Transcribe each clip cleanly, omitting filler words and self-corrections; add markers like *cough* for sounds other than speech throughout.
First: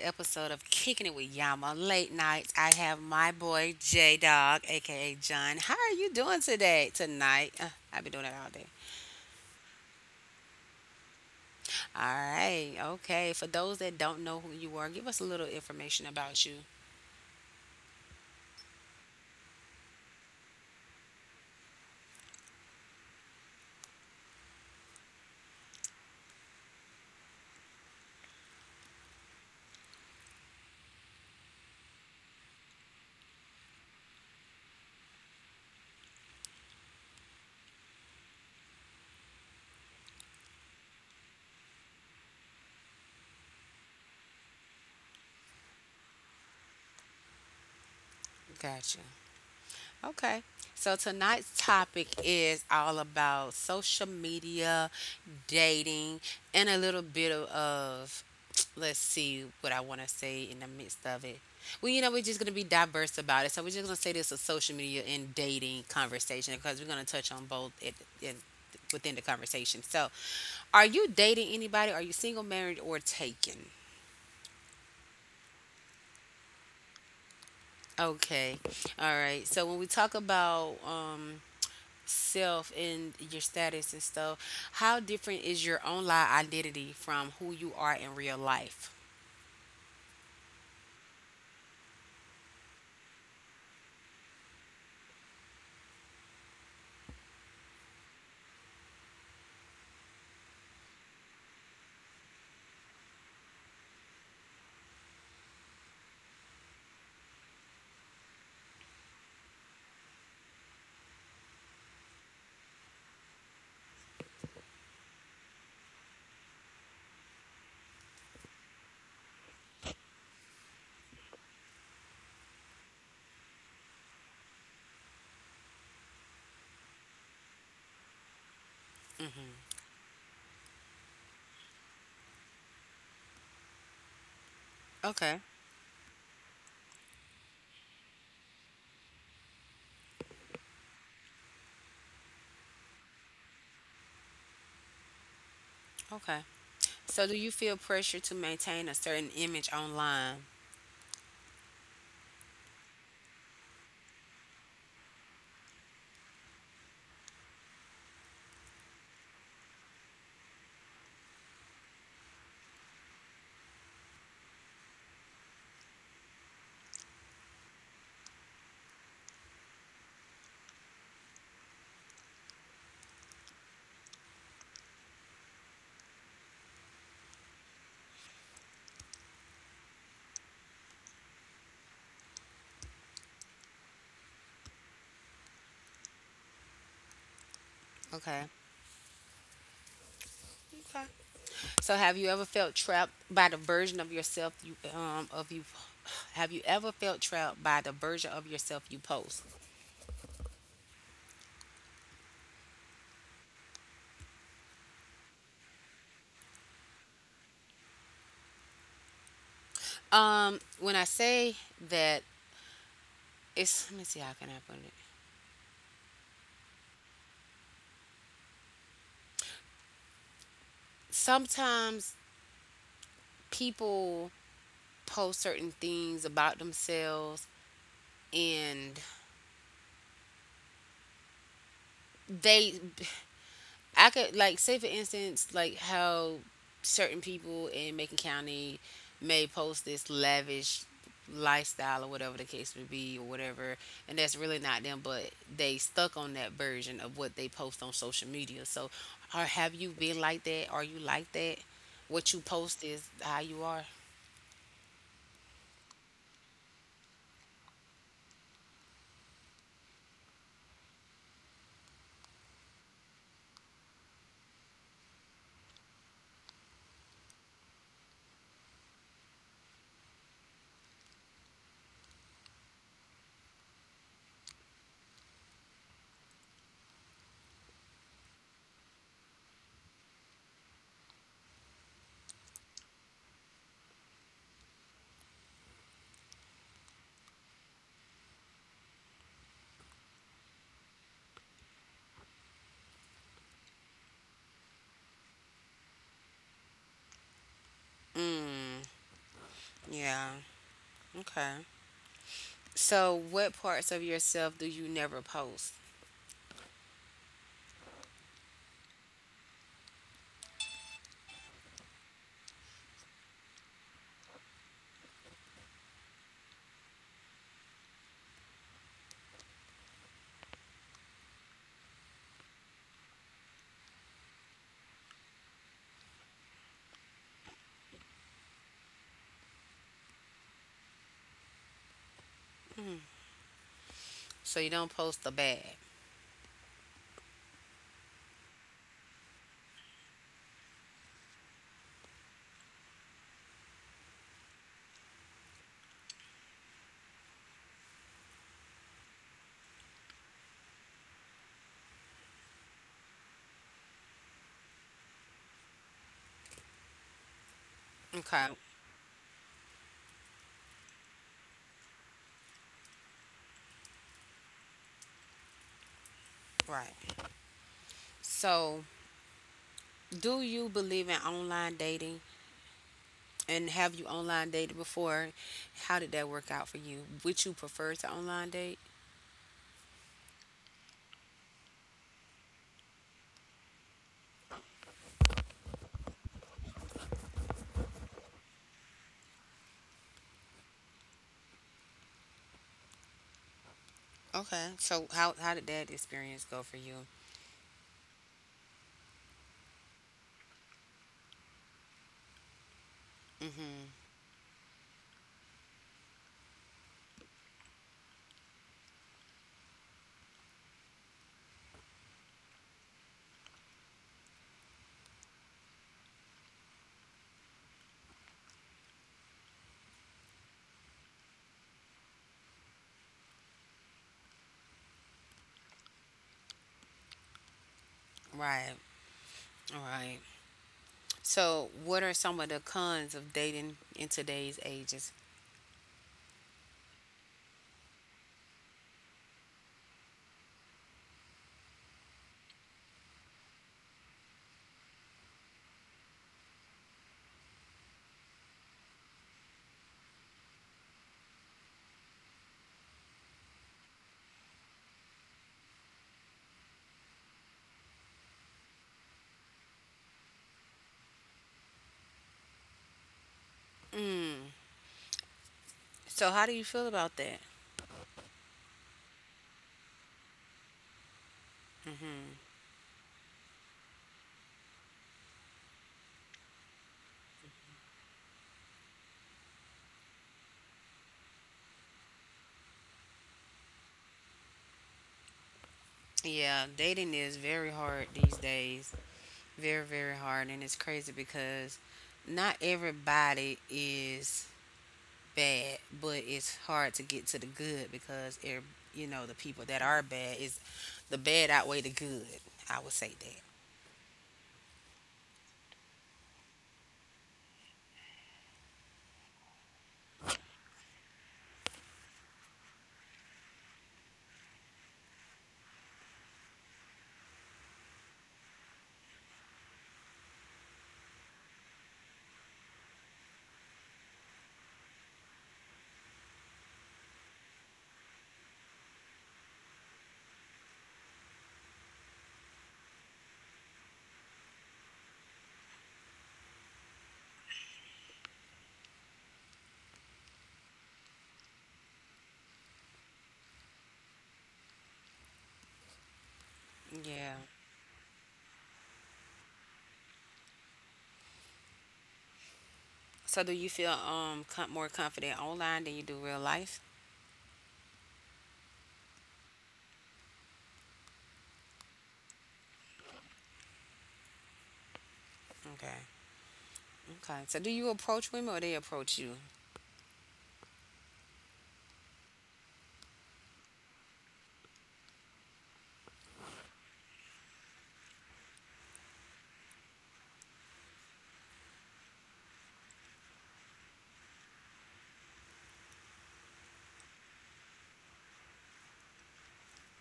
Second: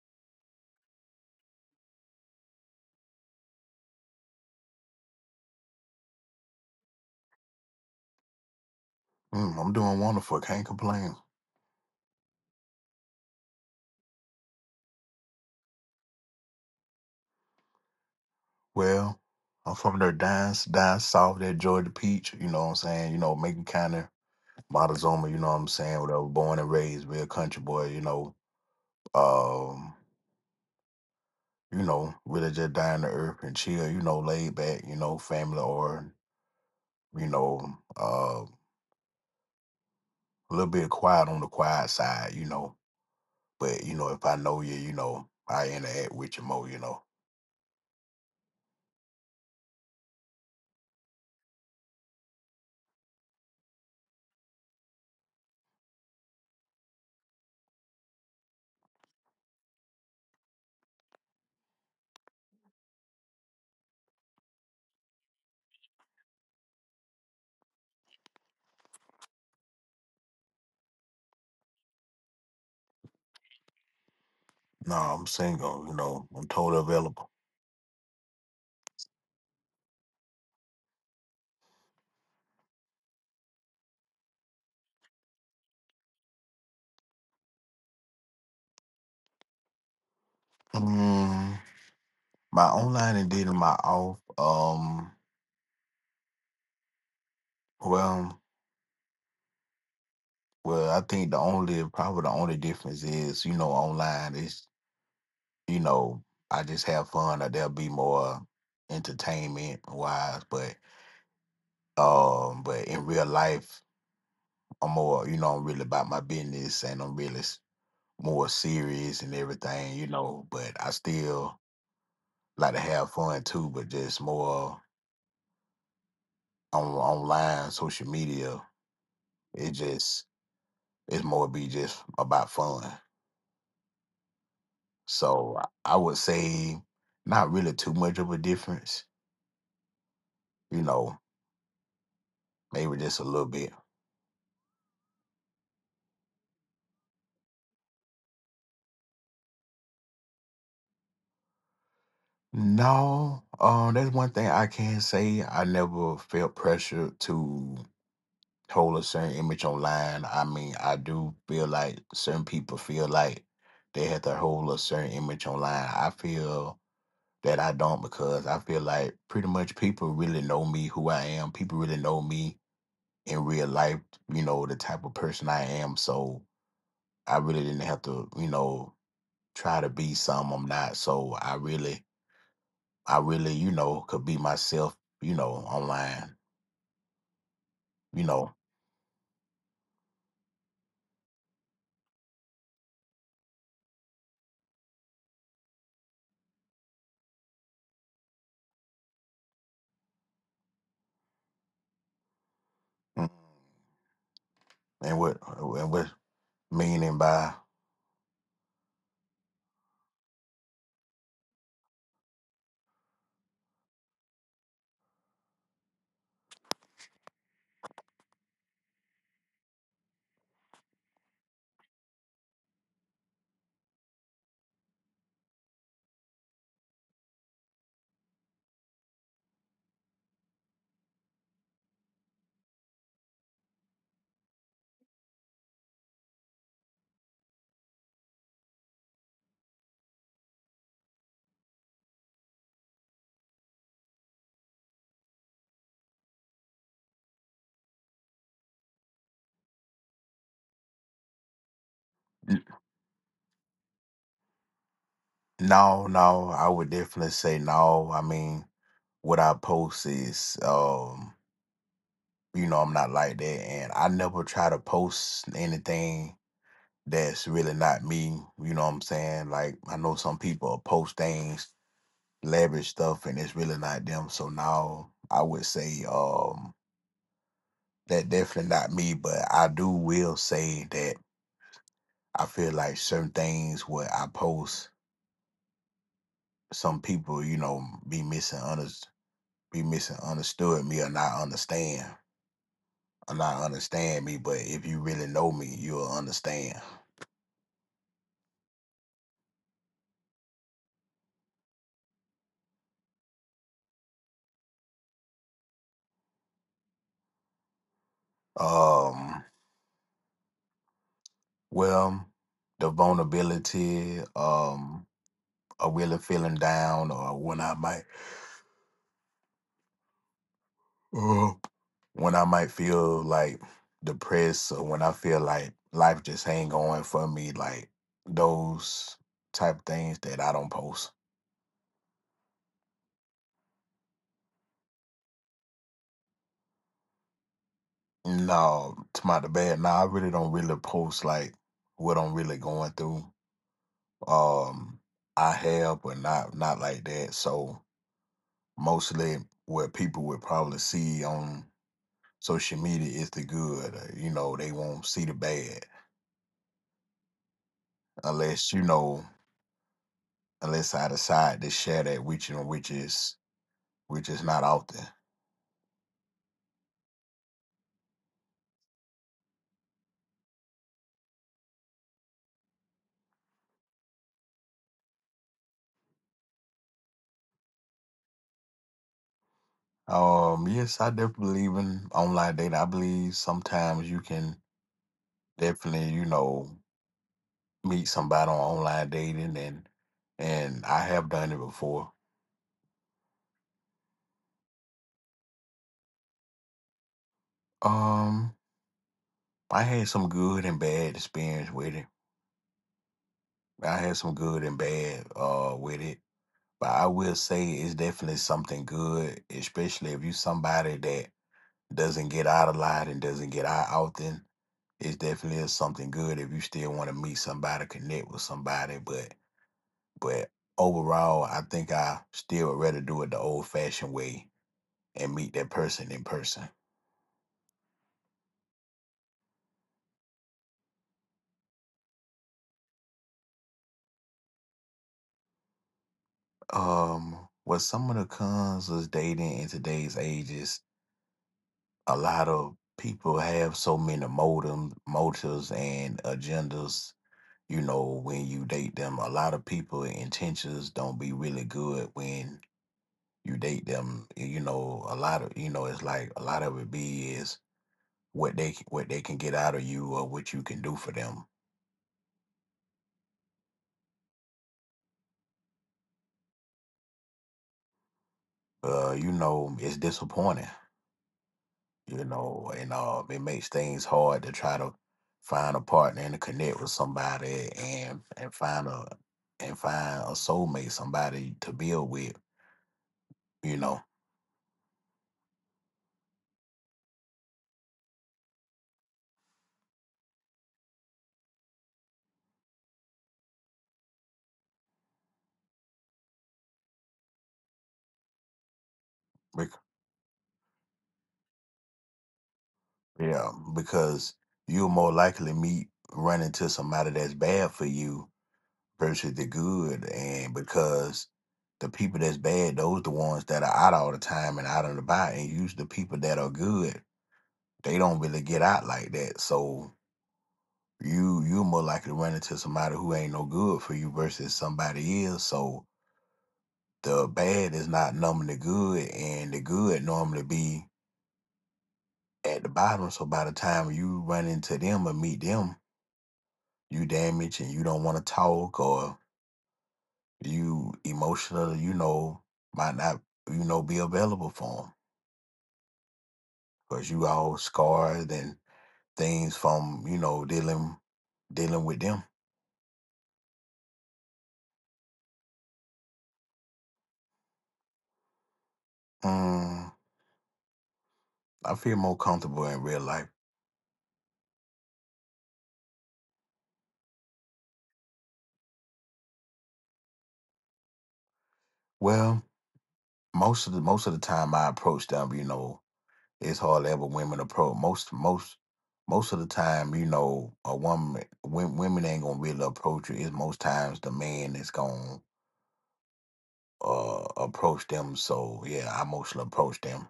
episode of Kicking It with Yama Late Nights. I have my boy J Dog, aka John. How are you doing today? Tonight? I've been doing it all day. Mm, I'm doing wonderful. Can't complain. All right, okay. For those that don't know who you are, give us a little information about you. Well, I'm from there down, down south, that Georgia peach. You know what I'm saying? Macon County, Montezuma. You know what I'm saying? Where I was born and raised, real country boy. Um, really just down to earth and chill. Laid back. Family or you know, uh, a little bit quiet on the quiet side. But if I know you, I interact with you more. You know, Gotcha. Okay. So tonight's topic is all about social media, dating, and a little bit of *tsk* let's see what I want to say in the midst of it. Well, you know, we're just going to be diverse about it. So we're just going to say this is social media and dating conversation because we're going to touch on both it, in, within the conversation. So, are you dating anybody? Are you single, married, or taken? no, I'm single. I'm totally available. Okay. All right. So when we talk about self and your status and stuff, how different is your online identity from who you are in real life? Mm, My online and dating my off. Well, I think the only probably the only difference is, online is, you know I just have fun. Or there'll be more entertainment wise, but in real life, I'm more, I'm really about my business, and I'm really more serious and everything. But I still like to have fun too, but just more on online social media. It Mm-hmm. just It's more, be just about fun. Okay. So I would say not really too much of a difference. You know, maybe just a little bit. Okay. So, do you feel pressure to maintain a certain image online? No, that's one thing I can say. I never felt pressure to hold a certain image online. I mean, I do feel like certain people feel like they have to hold a certain image online. I feel that I don't, because I feel like pretty much people really know me, who I am. People really know me in real life, the type of person I am. So I really didn't have to, try to be some I'm not. So I really, could be myself, online, you Okay. know. Okay. So, have you ever felt trapped by the version of yourself you of you? Have you ever felt trapped by the version of yourself you post? Mm. And what meaning by? When I say that, it's let me see how can I put it. Sometimes people post certain things about themselves and they I could like say for instance like how certain people in Macon County may post this lavish lifestyle or whatever the case would be or whatever and that's really not them but they stuck on that version of what they post on social media so or have you been like that are you like that what you n- post is how you are no, no, I would definitely say no. I mean, what I post is, I'm not like that. And I never try to post anything that's really not me. You know what I'm saying? Like, I know some people post things, leverage stuff, and it's really not them. So now I would say that definitely not me, but I do will say that I feel like certain things what I post, some people, be missing be misunderstood me, or not understand me. But if you really know me, you'll understand. mm yeah okay. So, what parts of yourself do you never post? Um well the vulnerability, or really feeling down, or when I might, uh, when I might feel like depressed, or when I feel like life just ain't going for me, like those type things that I don't post. So, you don't post the bad. No, to my bad. No, I really don't really post like what I'm really going through. Um I have, but not like that. So mostly what people would probably see on social media is the good. You know, they won't see the bad Okay. unless you know unless I decide to share that with you, which is, not often. Right. So, do you believe in online dating? And have you online dated before? How did that work out for you? Would you prefer to online date? Yes, I definitely believe in online dating. I believe sometimes you can definitely, meet somebody on online dating, and I have done it before. Okay. So, how did that experience go for you? Um, I had some good and bad experience with it. I Mm-hmm. had some good and bad with it, but I will say it's definitely something good, especially if you somebody that doesn't get out a lot and doesn't get out often. It's definitely is something good if you still want to meet somebody, connect with somebody. But overall, I think I still would rather do it the old fashioned way and meet that person in person. Right. All right. So, what are some of the cons of dating in today's ages? What some of the cons is dating in today's age is, a lot of people have so many motives and agendas, when you date them. A lot of people intentions don't be really good when you date them. You know, a lot of, it's like a lot of it, be is what they can get out of you, or what you can do for them. Mm. So, how do you feel about that? You know, it's disappointing. You Mm-hmm. know, and it makes things hard to try to find a partner, and to connect with somebody, and find a soulmate, somebody to build with. You know Yeah, dating is very hard these days. Very, very hard. And it's crazy because not everybody is bad, but it's hard to get to the good because, you know, the people that are bad is the bad outweigh the good. I would say that. Yeah, because you'll more likely meet run into somebody that's bad for you, versus the good, and because the people that's bad, those the ones that are out all the time and out and about, and use the people that are good, they don't really get out like that. So you more likely to run into somebody who ain't no good for you versus somebody is. So the bad is not numbing the good, and the good normally be at the bottom. So by the time you run into them or meet them, you damaged and you don't want to talk, or you emotional, might not, be available for them, because you Yeah. all scarred and things from, dealing with them. So do you feel more confident online than you do real life? Mm, I feel more comfortable in real life. Okay. Okay. So do you approach women or they approach you? Well, most of the time I approach them, you know, it's hard to ever women approach. Most of the time, a woman, women ain't gonna really approach you. It's most times the man is gone approach them. So yeah, I mostly approach them.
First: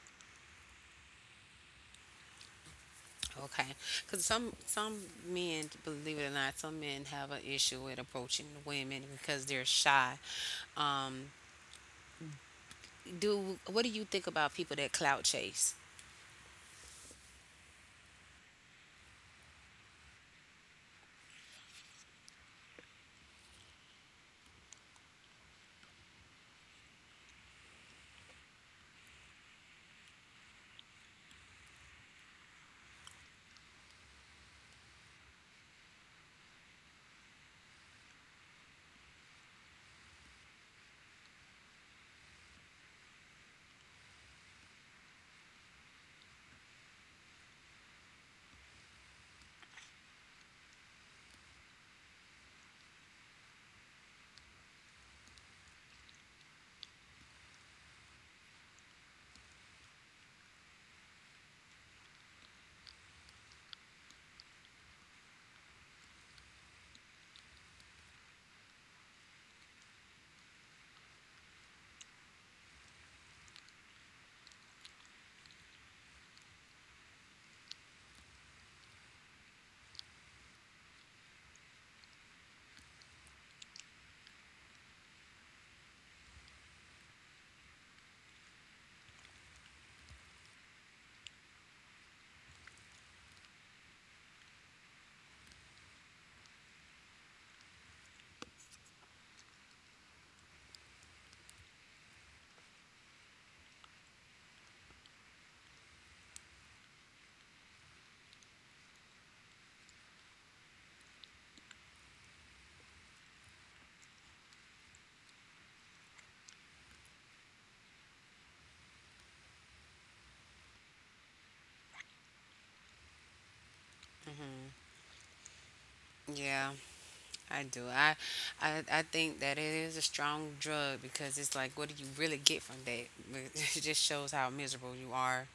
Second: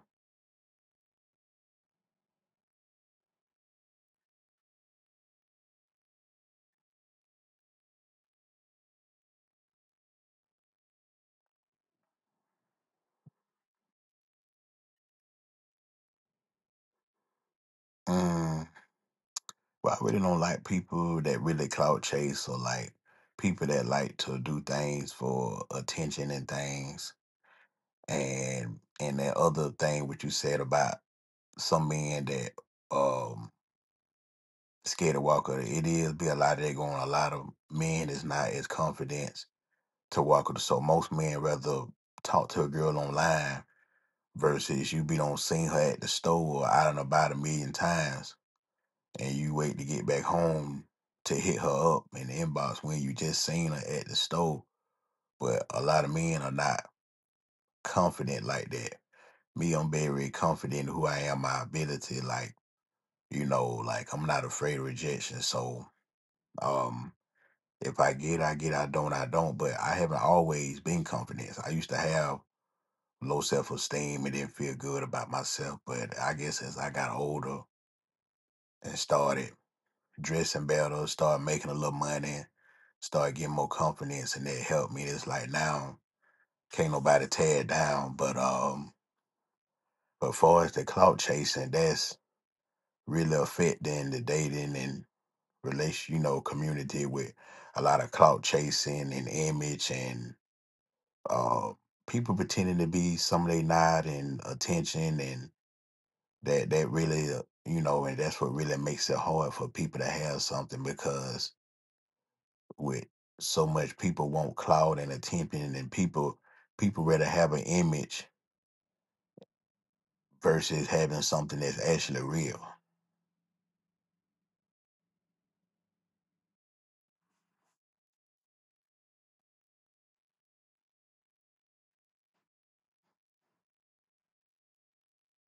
Okay, because some men, believe it or not, some men have an issue with approaching women because they're shy. Um, do what do you think about people that clout chase? Mm, but I really don't like people that really clout chase, or like people that like to do things for attention and things. And that other thing what you said about some men that um scared to walk over, it is, be a lot of that going, a lot of men is not as confident to walk over. So most men rather talk to a girl online versus you been on seen her at the store or out and about a million times, and you wait to get back home to hit her up in the inbox when you just seen her at the store. But a lot of men are not confident like that. Me, I'm very confident in who I am, my ability, like, like I'm not afraid of rejection. So um if I get, I get, I don't, I don't. But I haven't always been confident. I used to have low self esteem and didn't feel good about myself. But I guess as I got older and started dressing better, started making a little money, started getting more confidence, and that helped me. It's like now can't nobody tear it down. But far as the clout chasing, that's really affecting the dating and relation, you know, community, with a lot of clout chasing and image and uh people pretending to be somebody they not, and attention, and that really, you know, and that's what really makes it hard for people to have something, because with so much people want clout and attention, and people rather have an image versus having something that's actually real. Yeah, I do. I think that it is a strong drug because it's like, what do you really get from that? *laughs* It just shows how miserable you are.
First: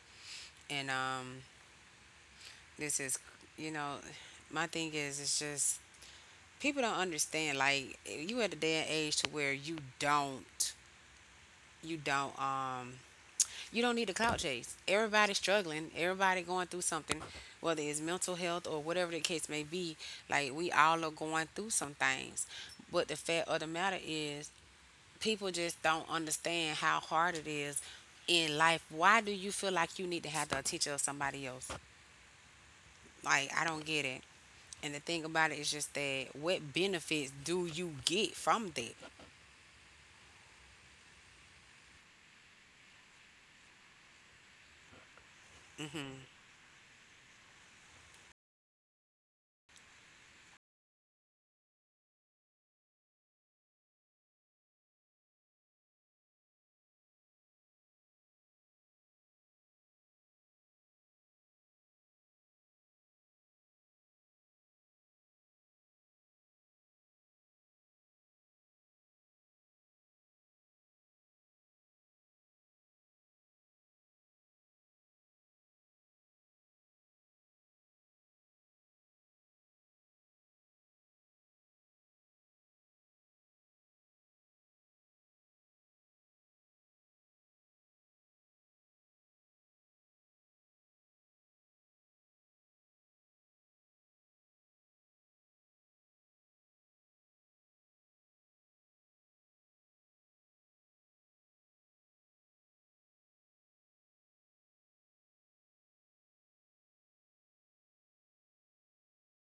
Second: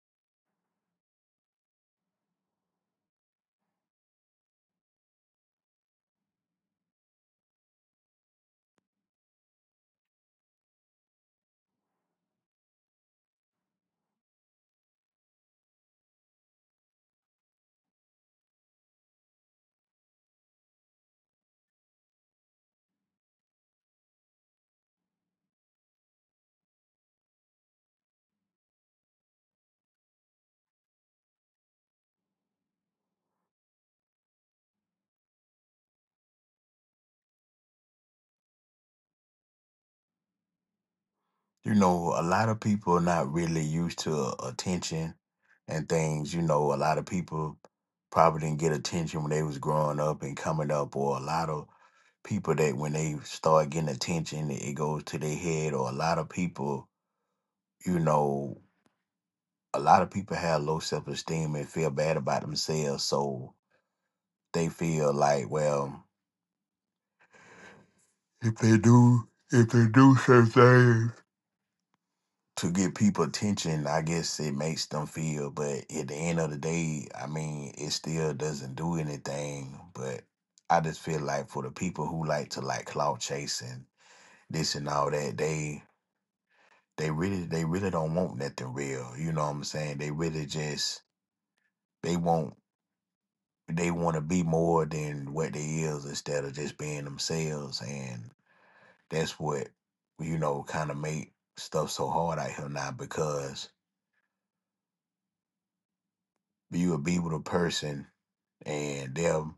And this is, you know, my thing is, it's just people don't understand. Like you at a day and age to where you don't. you don't um you don't need a clout chase. Everybody's struggling, everybody going through something, whether it's mental health or whatever the case may be, like we all are going through some things. But the fact of the matter is people just don't understand how hard it is in life. Why do you feel like you need to have the attention of somebody else? Like I don't get it. And the thing about it is just that what benefits do you get from that? You know, a lot of people are not really used to attention and Mm-hmm. things. You know, a lot of people probably didn't get attention when they was growing up and coming up, or a lot of people that when they start getting attention it goes to their head, or you know, a lot of people have low self esteem and feel bad about themselves. So they feel like, well, if they do certain things to get people attention, I guess it makes them feel. But at the end of the day, I mean, it still doesn't do anything. But I just feel like for the people who like to like clout chasing this and all that, they really don't want nothing real. You know what I'm saying? They really just, they want, to be more than what they is, instead of just being themselves. And. That's what, kind of make stuff so hard out here now, because you will be with a person and they'll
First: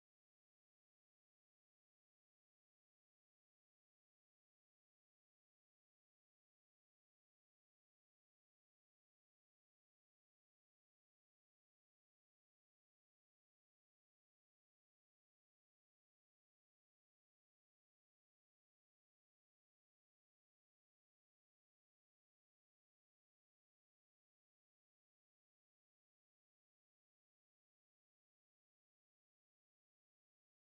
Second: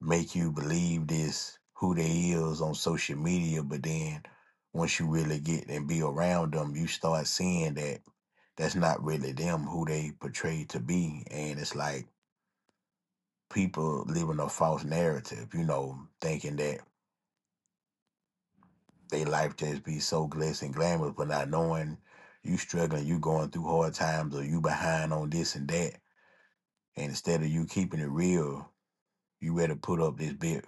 make you believe this who they is on social media, but then once you really get and be around them, you start seeing that that's not really them, who they portrayed to be. And it's like people living a false narrative, you know, thinking that they life just be so glitz and glamorous, but not knowing you struggling, you going through hard times, or you behind on this and that. And instead of you keeping it real, you ready to put up this big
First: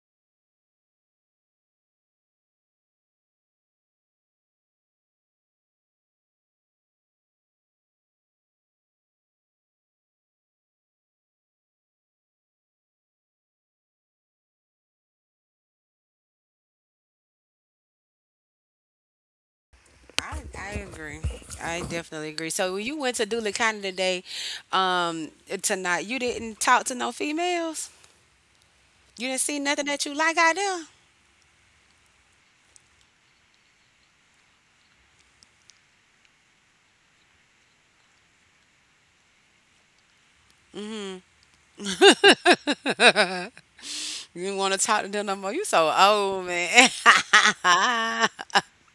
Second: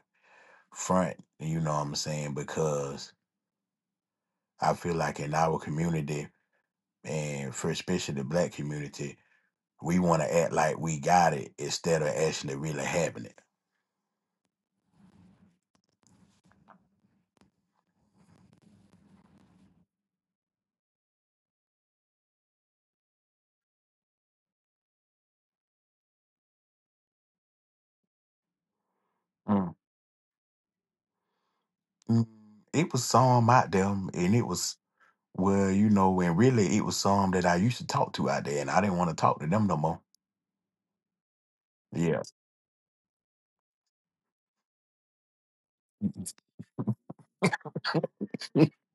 front. You know what I'm saying? Because I feel like in our community, and for especially the black community, we want to act like we got it instead of actually really having it. I agree. I definitely agree. So when you went to Doulacan today, um, tonight, you didn't talk to no females. You didn't see Mm. nothing that you like out there. Mm, It was some out there, and it was well, and really it was some that I used to talk to out there, and I didn't want to talk to them no more. Yeah. You didn't want to talk to them no more. You so old, man. *laughs* *laughs*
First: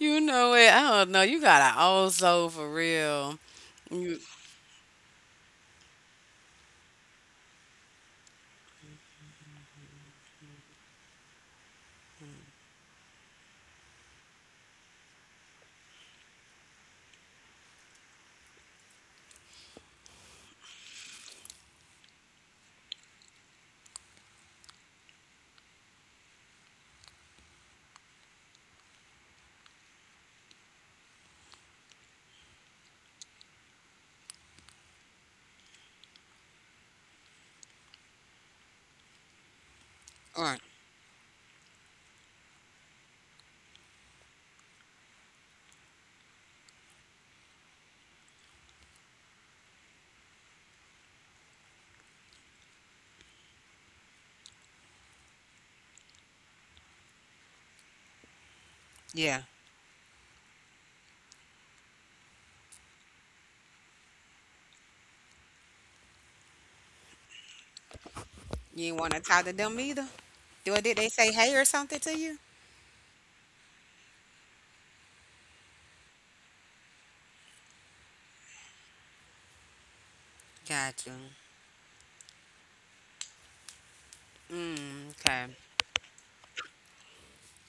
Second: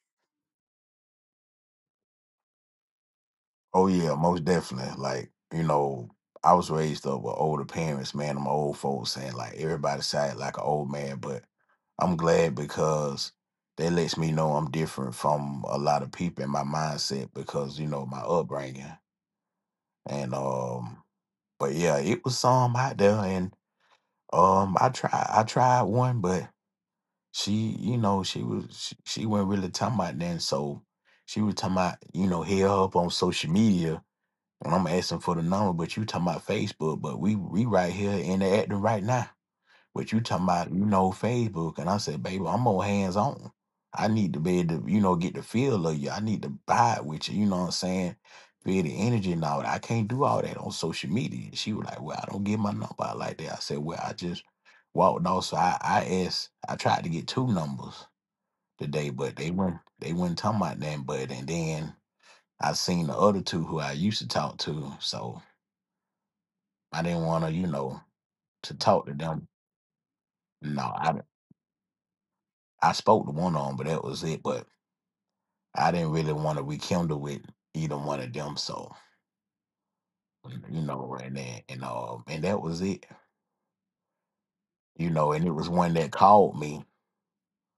You know it. I don't know. You got an old soul for real. Oh yeah, most definitely. Like, I was raised up with older parents, man, and my old folks saying like everybody sounded like an old man, but I'm glad because that lets me know I'm different from a lot of people in my mindset because, my upbringing. And but yeah, it was some out there and I tried one, but she, she wasn't really talking about that. So she was talking about, hit her up on social media. And I'm asking for the number, but you talking about Facebook, but we right here interacting right now. But you talking Right. about, Facebook. And I said, baby, I'm more hands on. I need to be able to, get the feel of you. I need to vibe with you. You know what I'm saying? Feel the energy and all that. I can't do all that on social media. She was like, well, I don't get my number out like that. I said, well, I just walked off. So I tried to get two numbers today, but Yeah. they weren't talking about that. But and then I seen the other two who I used to talk to. So I didn't want to, to You didn't talk to want to them. talk to them either. Or No, did they I say hey or something to you? I spoke to one of them, but that was it. But I didn't really want to rekindle with either one of them. So, you Got know, you. and then and that was it. You Mm, know, and it okay. was one that called me.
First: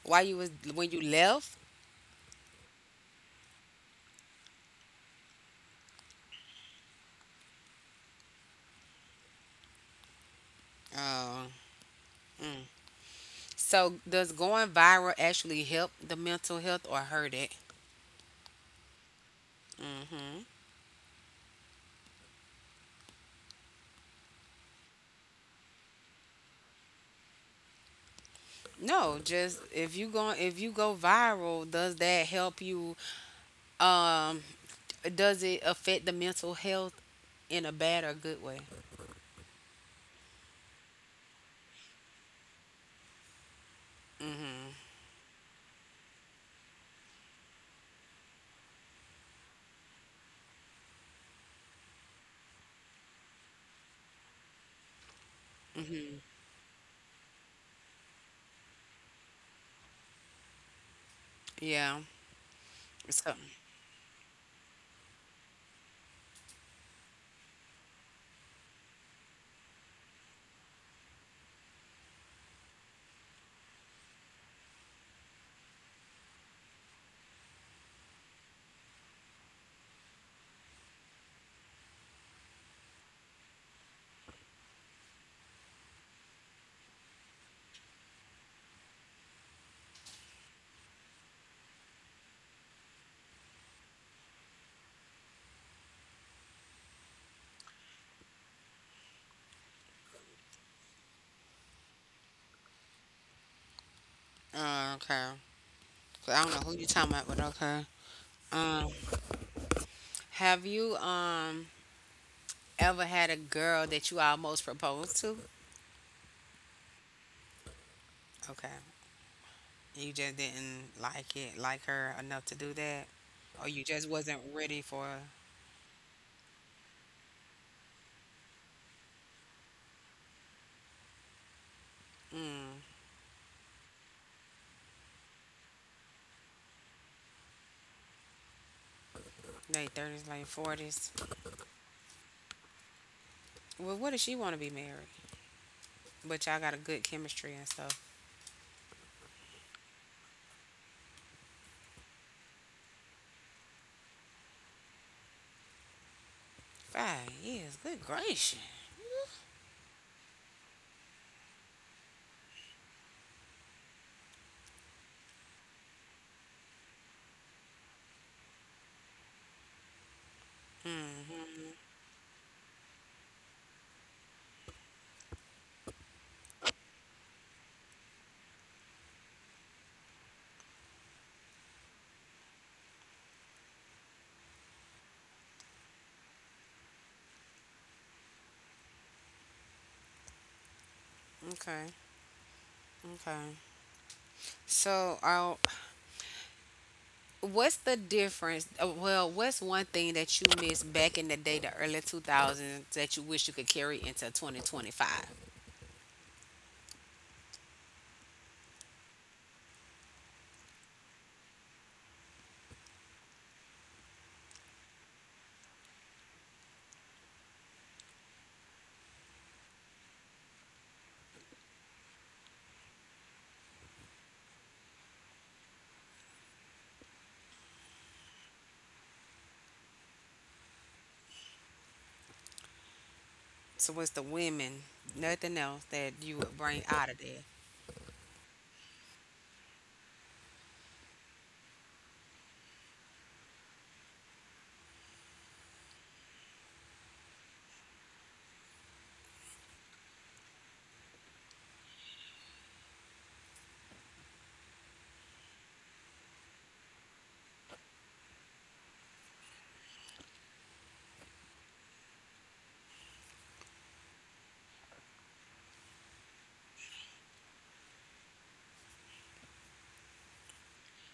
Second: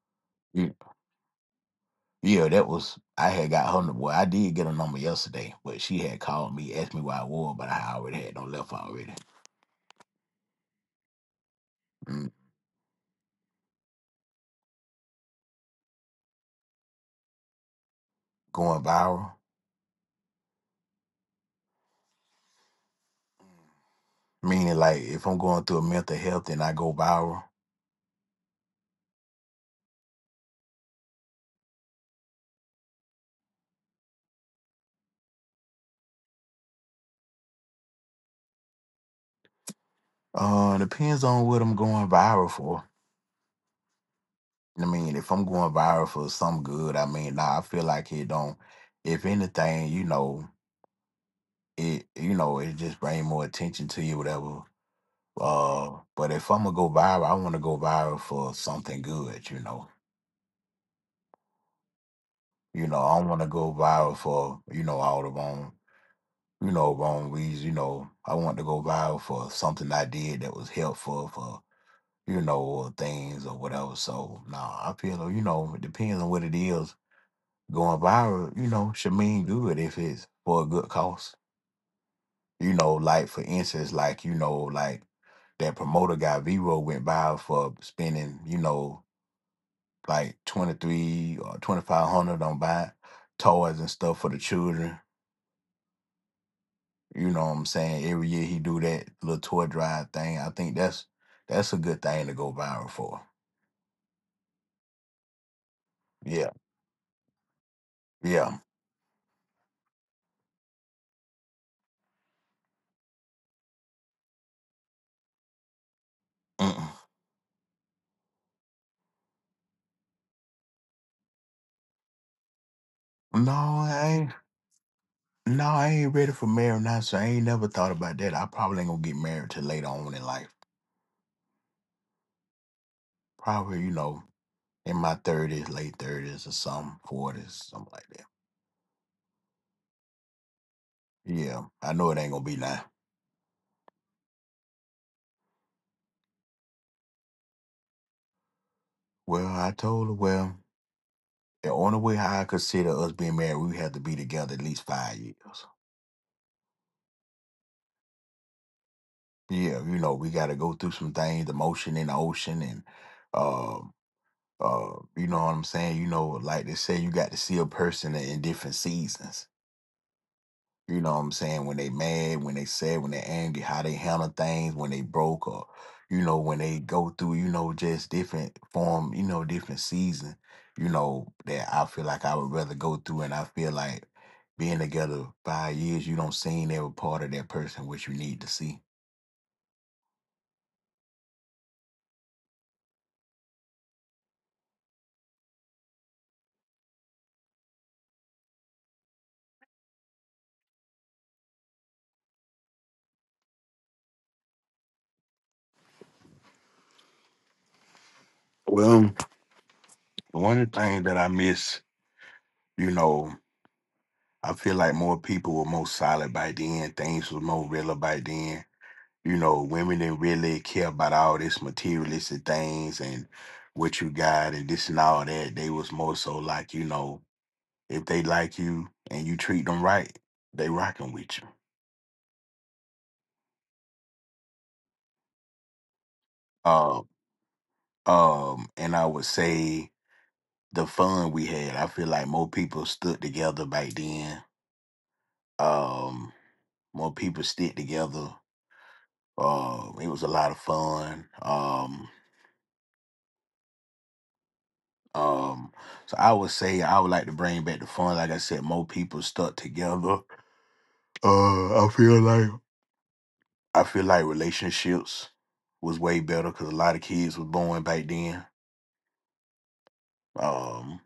Why you was You- when you left? Yeah, that was I had got her. Number- well, I did get her number yesterday, but she had called me, asked me why I was, but I already had no left already. Oh. Mm, So, does going viral actually help the mental health or hurt it? Going viral, Hmm. meaning like if I'm going through a mental health and I go viral? No, just if you go viral, does that help you? Um, does it affect the mental health in a bad or good way? Depends on what I'm going viral for. I mean, if I'm going viral for some good, I mean, nah, I feel like it don't. If anything, it just bring more attention to you, whatever. Hmm. But if I'm gonna go viral, I want to go viral for something good. Yeah. I don't So, want to go viral for all the wrong reasons. I want to go viral for something I did that was helpful for or things or whatever. So, nah, I feel it depends on what it is. Going viral, should mean good if it's for a good cause. Like, for instance, that promoter guy Vero went viral for spending, like 23 or 2,500 on buying toys and stuff for the children. You know what I'm saying? Every year he do that little toy drive thing. I think that's a good thing to go viral for. Okay. 'Cause I don't Yeah, know who you talking about, but okay. yeah. Um, have you ever had a girl that you almost proposed to? Mm-mm. Okay. You just didn't like it, like her enough to do that, No, or you just I ain't wasn't ready for. No, I ain't ready for marriage now, so I ain't never thought about that. I probably ain't gonna get married till later on in life. Mm, Probably, in my thirties, late thirties or something, forties, something like that. late 30s, late 40s. Yeah, I know it ain't gonna be now. Well, what does she want to be married? But y'all got a good chemistry and stuff. Well, I told her, well, the only way how I consider us being married, we have to be together at least 5 years. 5 years, good gracious. Yeah, we gotta go through some things, the motion in the ocean and uh you know what I'm saying? Like they say, you got to see a person in different seasons. You know what I'm Mm-hmm. saying? When they mad, when they sad, when they angry, how they handle things, when they broke or, when they go through, just different form, different season, that I feel like I would rather go through and I feel like being together 5 years, you don't seen every part of that person which you need to see. Okay. Okay. So, what's the difference? Well, what's one thing that you missed back in the day, the early 2000s, that you wish you could carry into 2025? Well, one of the things that I miss, you know, I feel like more people were more solid by then, things was more real by then. Women didn't really care about all this materialistic things and what you got and this and all that. They was more so like, if they like you and you treat them right, they rocking with you. So it's the women, nothing else that you would bring out Uh, of there. And I would say the fun we had, I feel like more people stood together back then. Um, More people stick together. It was a lot of fun. Um, so I would say I would like to bring back the fun. Like I said, more people stuck together. Uh, I feel like I feel like relationships was way better because a lot of kids was born back then. Um,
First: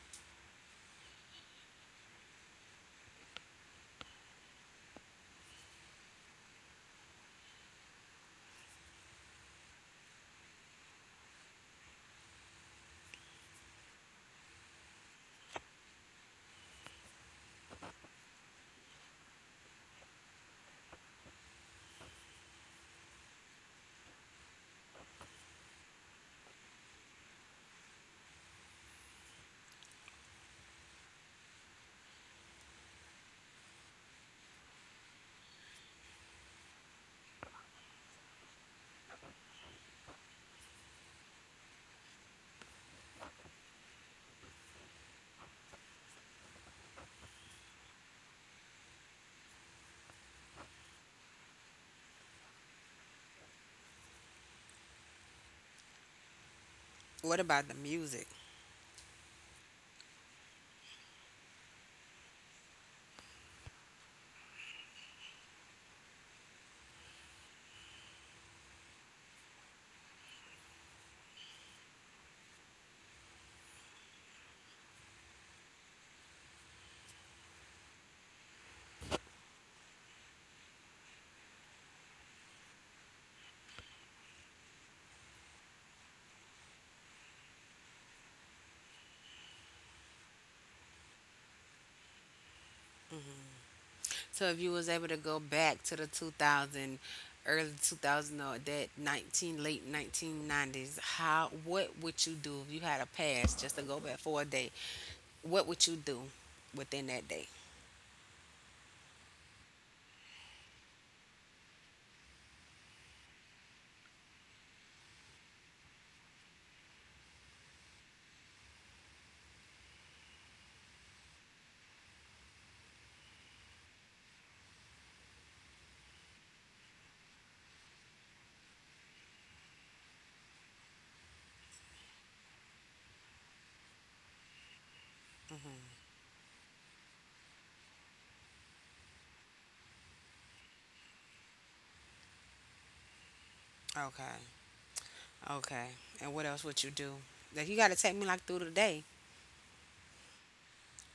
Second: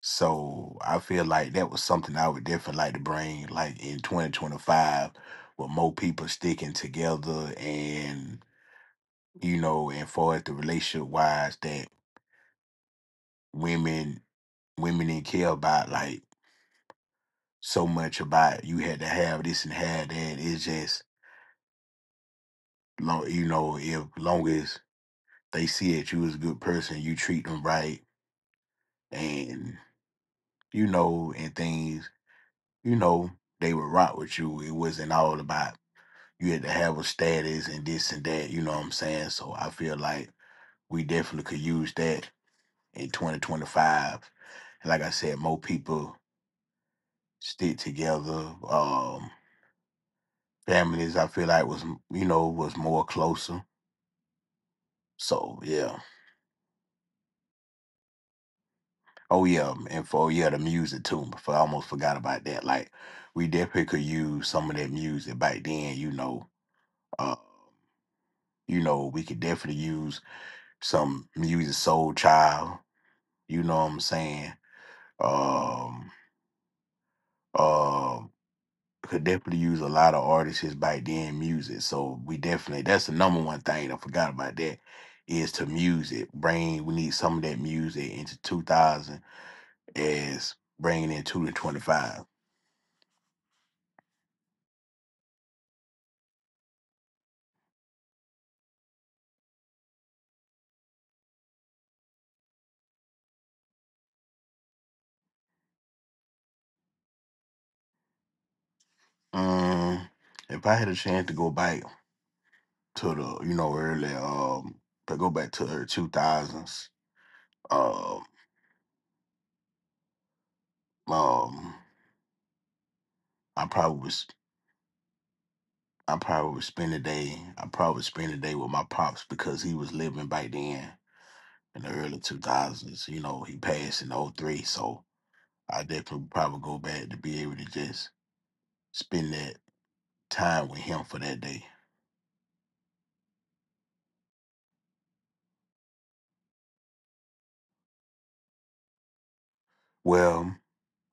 so I feel like that was something I would definitely like to bring, like in 2025, with more people sticking together and and far as the relationship wise that women women didn't care about like so much about you had to have this and have that. It's just long, if long as they see that you is a good person, you treat them right, and and things, you know, they would rock with you. It wasn't all about you had to have a status and this and that, you know what I'm saying? So I feel like we definitely could use that in 2025. And like I said, more people stick together. Families, I feel like was more closer. So yeah. What about the music? Oh yeah, and for yeah, the music too. For I almost forgot about that. Like we definitely could use some of that music back then. Uh, we could definitely use some music, Soul Child. You know what I'm saying? Um, uh, could definitely use a lot of artists back then music. So we definitely that's the number one thing I forgot about that is to music. Bring we need some of that music into 2000 as bringing in two to 25. So if you was able to go back to the 2000, early 2000 or that 19 late 1990s, how what would you do if you had a pass just to go back for a day? What would you do within that day? Um, if I had a chance to go back to the, early, to go back to the two thousands. um, um, I probably was, I probably would spend a day with my pops because he was living back then in the early two thousands. He passed in '03, so I definitely probably go back to be able to just spend that time with him for that day. Okay. Okay. And what else would you do? Like you got to take me like through the day. Well,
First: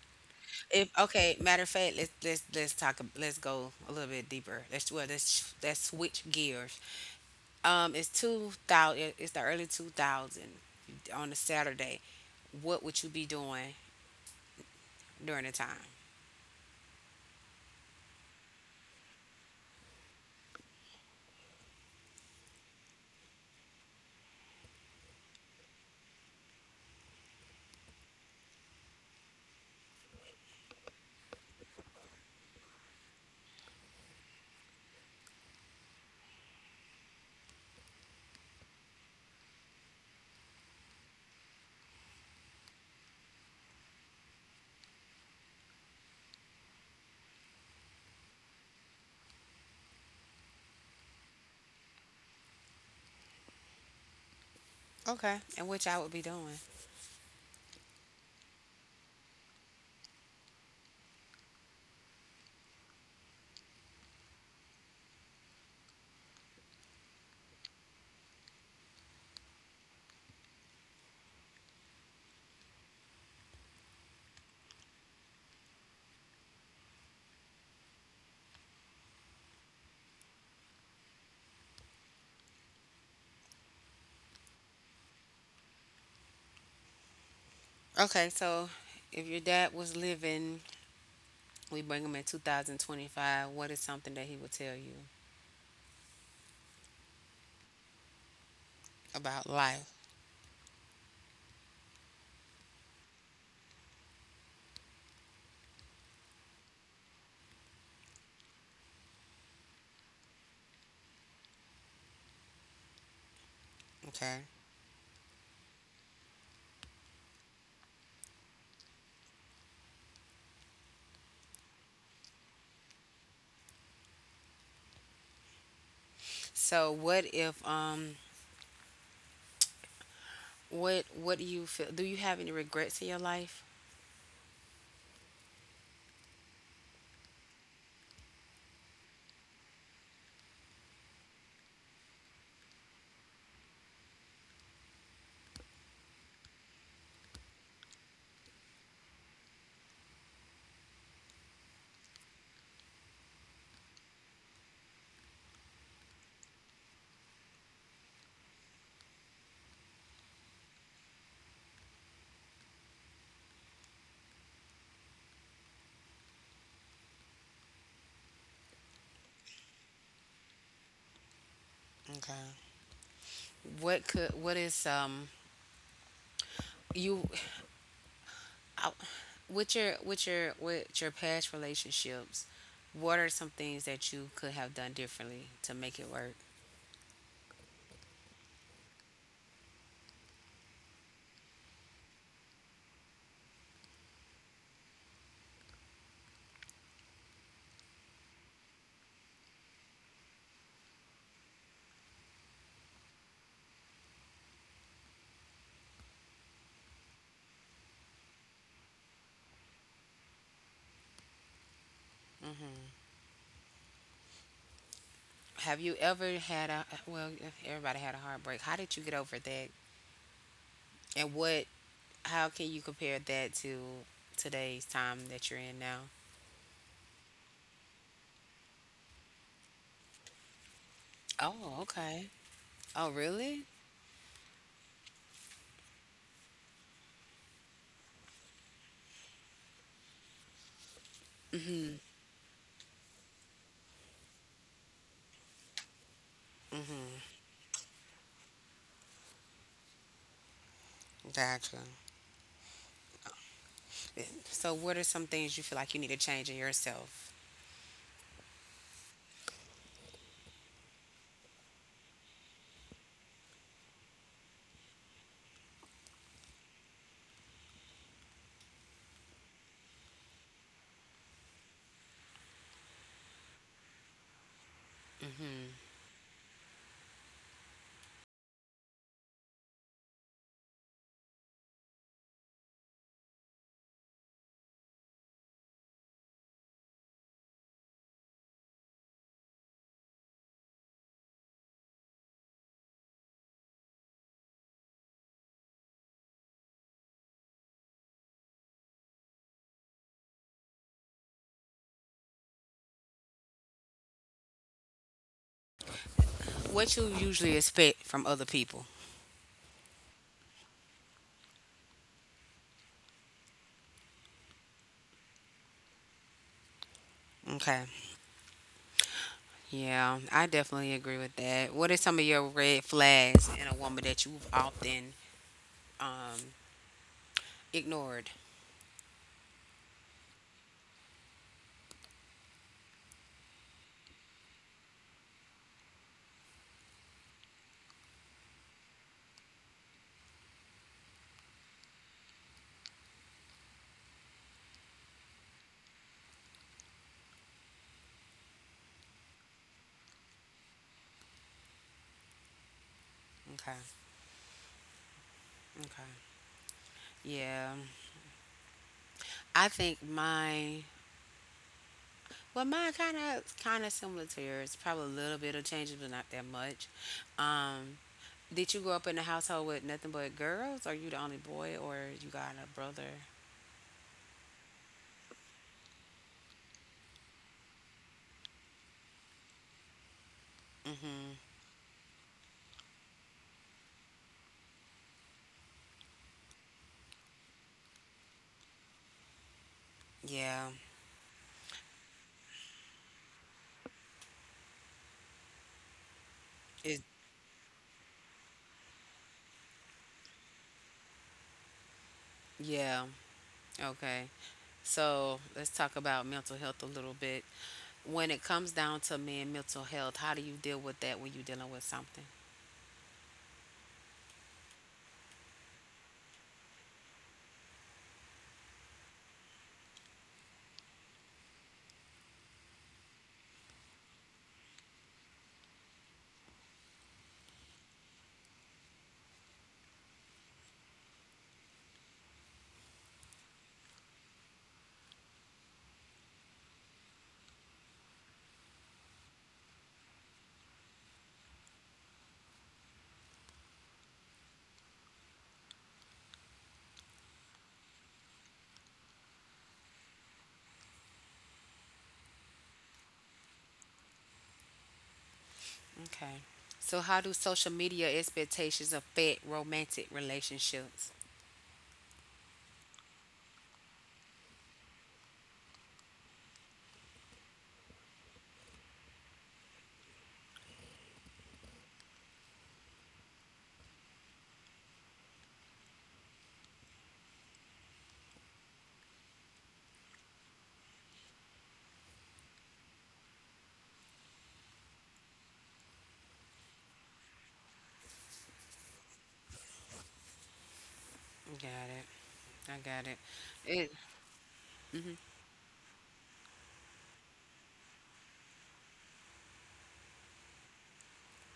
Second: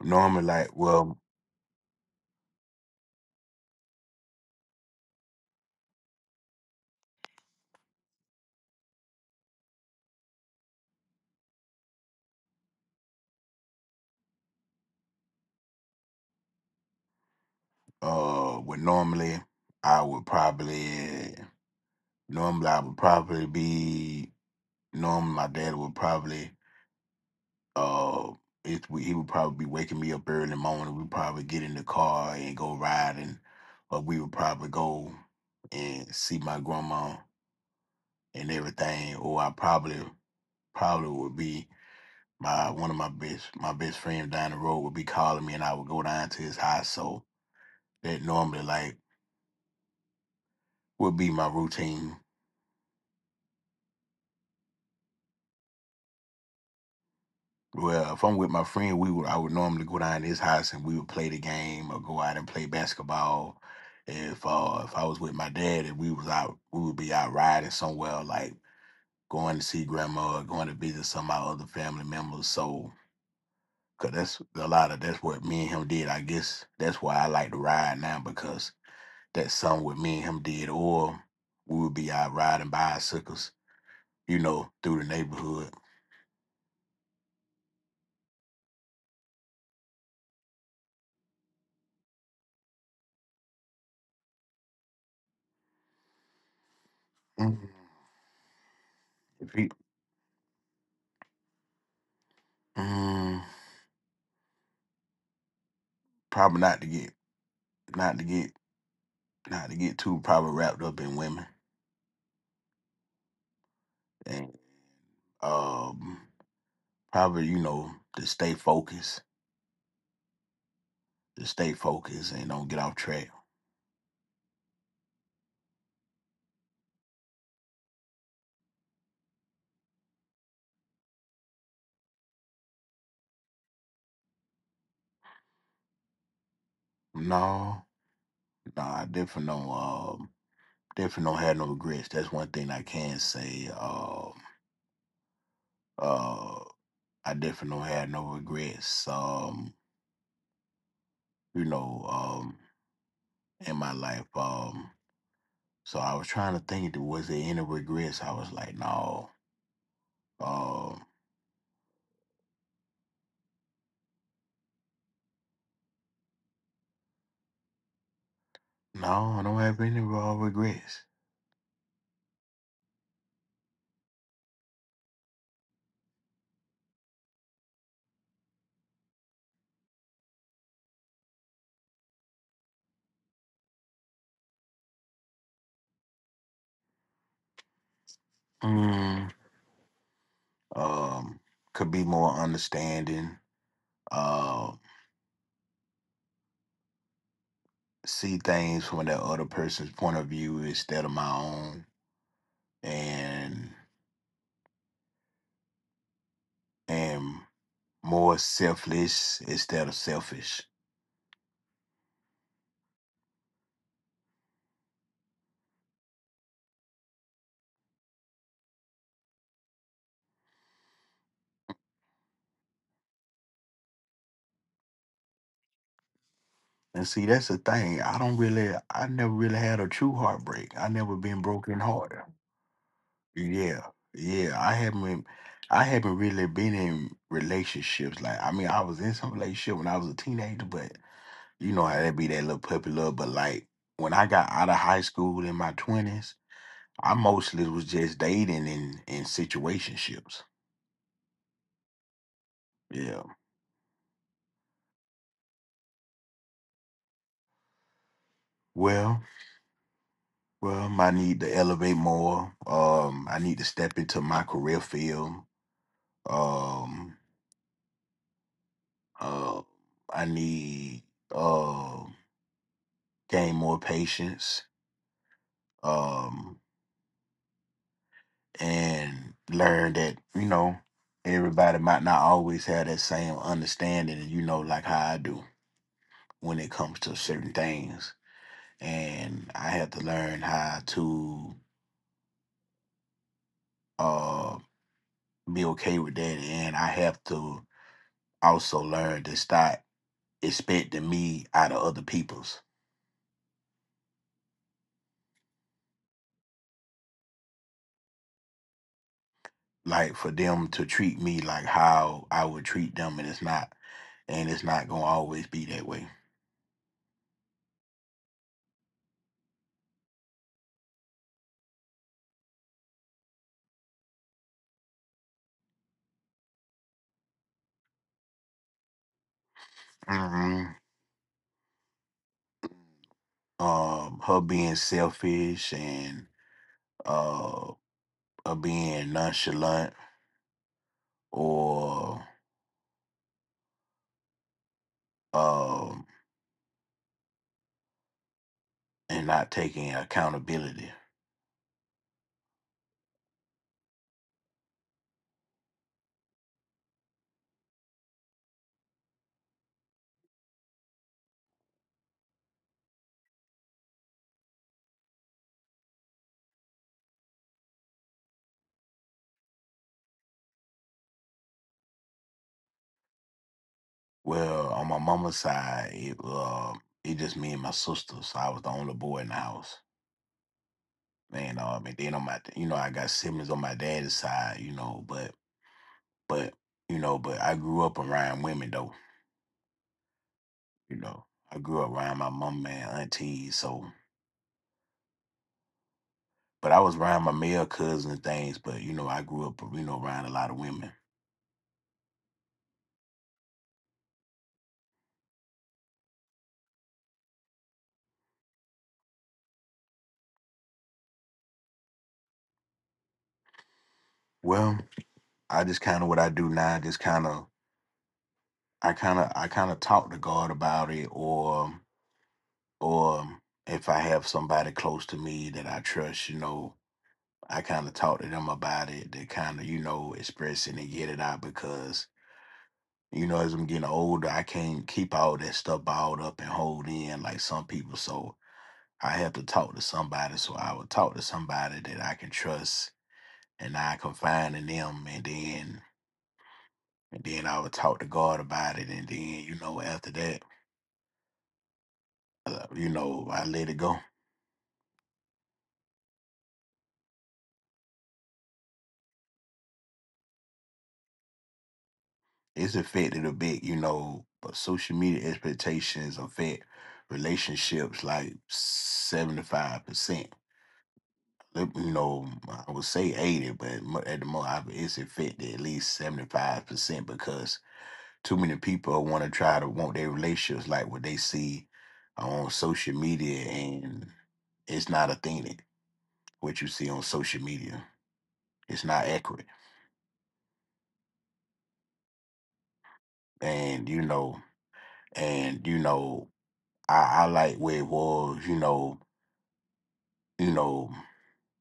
normally, like, If well, okay, matter of fact, let's talk. Let's go a little bit deeper. Let's well, let's switch gears. It's 2000. It's the early 2000 on a Saturday. What would you be doing during the time? Would normally I would probably. Normally, I would probably be. Normally, my dad would probably. Uh, he would probably be waking me up early in the morning. We'd probably get in the car and go riding, or we would probably go and see my grandma and everything. Or I probably would be my one of my best friend down the road would be calling me, and I would go down to his house. So that normally like would be my routine. Okay. And which I would be doing. Well, if I'm with my friend, we would I would normally go down to his house and we would play the game or go out and play basketball. If I was with my dad and we was out, we would be out riding somewhere like going to see grandma or going to visit some of my other family members. So cause that's a lot of that's what me and him did. I guess that's why I like to ride now because that's something what me and him did, or we would be out riding bicycles, through the neighborhood. Okay. So, if your dad was living, we bring him in 2025. What is something that he would tell you? Mm, About If he, life. mm, probably not to get not to get not to get too probably wrapped up in women, Okay. and um probably to stay focused to stay focused and don't get off track. So, what if what what do you feel? Do you have any regrets in your life? No, no, I definitely don't. Definitely don't have no regrets. That's one thing I can say. Uh I definitely don't have no regrets, you know um in my life. So I was trying to think, was there any regrets? I was like, no. um no, I don't have any regrets. Okay. What could what is you I- with your with your past relationships, what are some things that you could have done differently to make it work? Mm, um, could be more understanding. Uh, See things from that other person's point of view instead of my own, and and more selfless instead of selfish. Have you ever had a well? Everybody had a heartbreak. How did you get over that? And what? How can you compare that to today's time that you're in now? And see, that's the thing. I never really had a true heartbreak. I never been broken Oh, hearted. okay. Oh, really? Yeah, yeah. I haven't really been in relationships. Like, I mean, I was in some relationship when I was a teenager, but. You know how that be, that little puppy love, but like when I got out of high school in my twenties, I mostly was just dating in situationships. Gotcha. Yeah. So, what are some things you feel like you need to change in yourself? Well, well, I need to elevate more. I need to step into my career field. Um, uh, I need uh gain more patience. Um, and learn that you know everybody might not always have that same understanding, and you know like how I do when it comes to certain things. And I have to learn how to uh, be okay with that. And I have to also learn to stop expecting me out of other people's. What you usually expect from other people? Like for them to treat me like how I would treat them, and it's not gonna always be that way. Okay. Yeah, I definitely agree with that. What are some of your red flags in a woman that you've often um, ignored? hmm her being selfish and uh, her being nonchalant or uh. and not taking accountability. Okay, okay. Yeah, I think mine. Well, mine kind of similar to yours. Probably a little bit of changes, but not that much. Um, did you grow up in a household with nothing but girls? Are you the only boy, or you got a brother? Well, on my mama's side, it it just me and my sister, so I was the only boy in the house. Mm-hmm. And then on my, you know, I got siblings on my daddy's side, you know, but but you know, but I grew up around women though, Yeah. you know. I grew up around my mama and aunties, so but I was It. around my male cousins and things, but you know, I grew up, you know, around a lot of women. Yeah. Okay. So let's talk about mental health a little bit. When it comes down to men mental health, how do you deal with that when you're dealing with something? Well, I just kind of what I do now, just kind of I kind of talk to God about it, or or if I have somebody close to me that I trust, you know, I kind of talk to them about it. They kind of, you know, express it and get it out because, you know, as I'm getting older, I can't keep all that stuff balled up and hold in like some people. So I have to talk to somebody. So I would talk to somebody that I can trust and I confide in them. And then, I would talk to God about it. And then, you know, after that, you know, I let it go. Okay. So how do social media expectations affect romantic relationships? It's affected a bit, you know, but social media expectations affect relationships like 75%. You know, I would say 80, but mo- at the moment, it's affected at least 75% because too many people want to try to want their relationships like what they see on social media, and it's not a thing that what you see on social media. It's not accurate. Got it. I got it. And, It you know, and, you know, I like where it was, you know, you know,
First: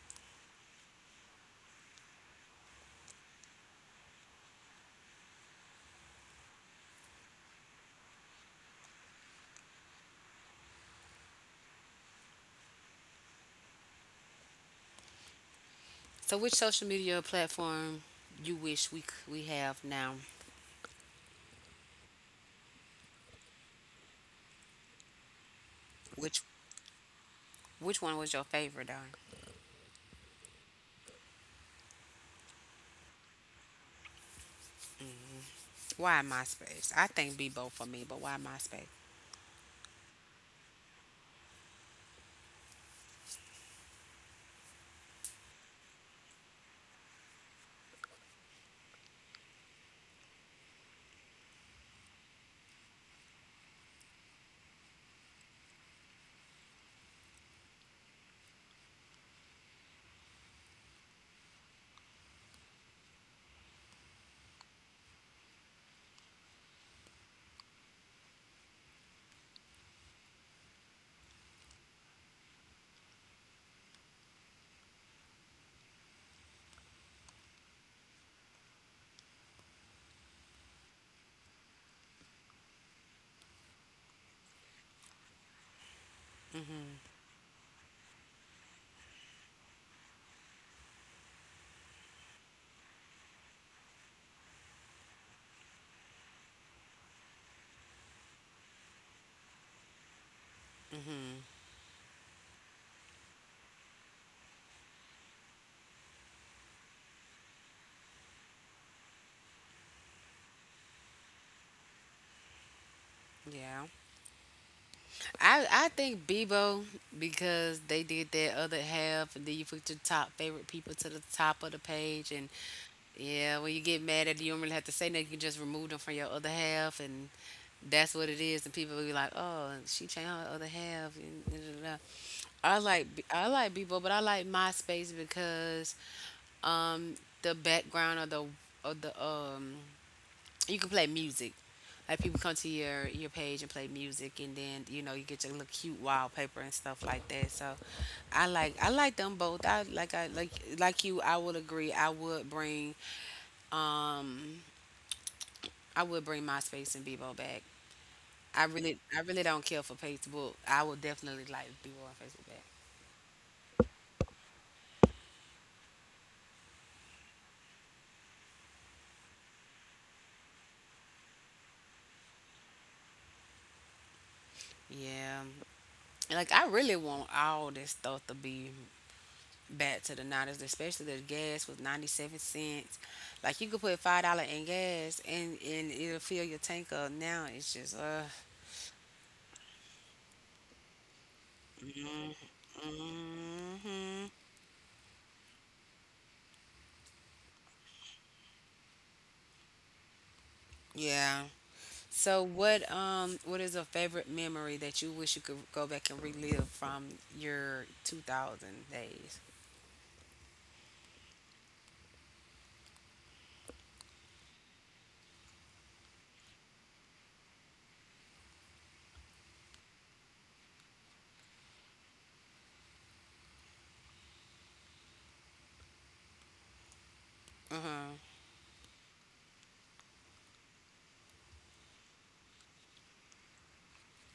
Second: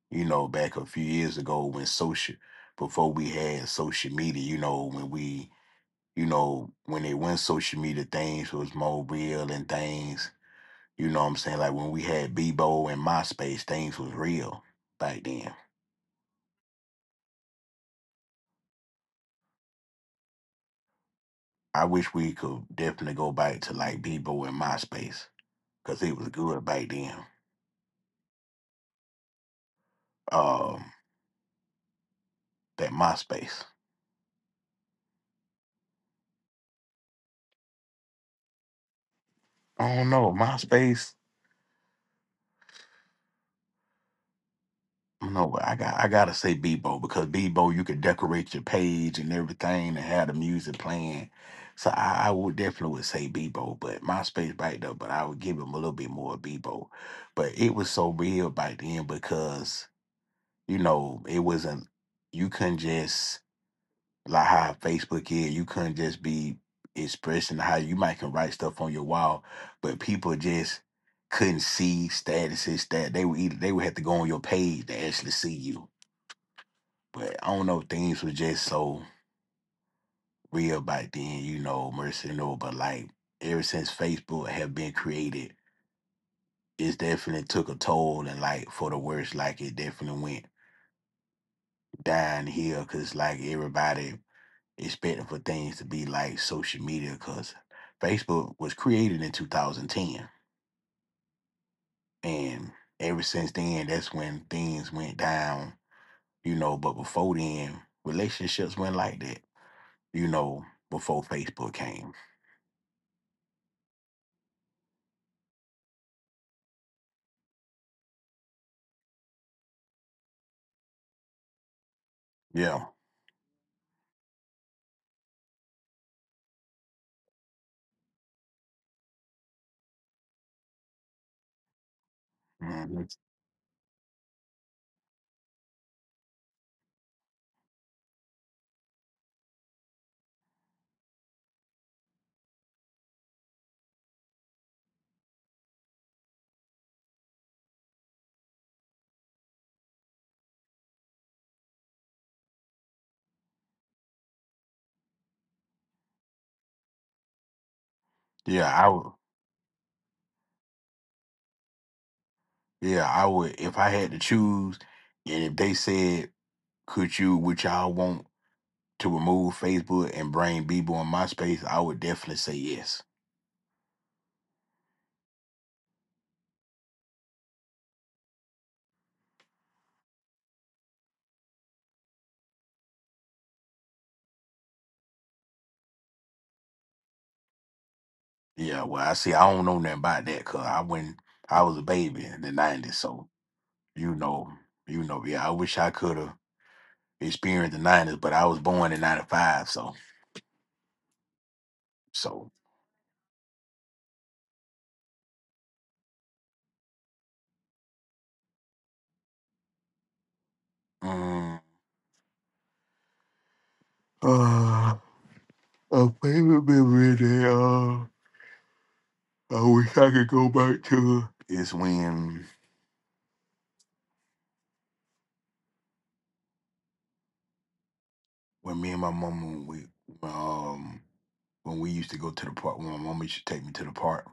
you know, back a few years ago when social, before we had social media, you know, when we, you know, when they went social media, things was more real and things, you know what I'm saying? Like when we had Bebo and MySpace, things was real back then. so which social media platform you wish we we have now? I wish we could definitely go back to like Bebo and MySpace because it was Which good back then. which one was your favorite, Don? Um, that MySpace. Why MySpace? I think be both for me, but why MySpace? I don't know. MySpace. No, but I gotta say Bebo because Bebo you could decorate your page and everything and have the music playing. So I would definitely would say Bebo, but MySpace back though, but I would give him a little bit more Bebo. But it was so real back then because, you know, it wasn't you couldn't just like how Facebook is, you couldn't just be expressing how you might can write stuff on your wall, but people just couldn't see statuses that they would either they would have to go on your page to actually see you. But I don't know, things were just so real back then, you know, mercy and all. But like ever since Facebook have been created, it's Mhm. definitely took a toll and like for the worst, like it definitely went downhill because like everybody expecting for things to be like social media because Facebook was created in 2010. Mhm. And ever since then, that's when things went down, you know. But before then, relationships went like that, you know, before Facebook came. Yeah. I think Bebo because they did that other half, and then you put your top favorite people to the top of the page, and Yeah. yeah, when you get mad at you don't really have to say nothing. You can just remove them from your other half, and that's what it is. And people will be like, "Oh, she changed her other half." And da, da, da, da. Hmm I like Bebo, but I like MySpace because um the background of the you can play music. Like people come to your page and play music, and then you know you get your little cute wallpaper and stuff like that. So, I like them both. I like you, I would agree. Um I would bring MySpace and Bebo back. I Yeah, I really would. I really don't care for Facebook. I would definitely like Bebo and Facebook back. Yeah, I would. If I had to choose, and if they said, "Could you, would y'all want to remove Facebook and bring Bebo on MySpace?" I would definitely say yes. Yeah, like I really want all this stuff to be back to the 90s, especially the gas was 97 cents. Like you could put $5 in gas and it'll fill your tank up. Now it's just. Yeah. Well, I see. I don't know nothing about that because I went. I was a baby Hmm. in the '90s, so you know, you know. Yeah, I wish I could have experienced the '90s, but I was born in '95, so Yeah. So so. What is a favorite memory that you wish you could go back and relive from your 2000s days? Mm, uh, a favorite memory there. I wish I could go back to is when Uh huh. when me and my mama we um when we used to go to the park when my mama used to take me to the park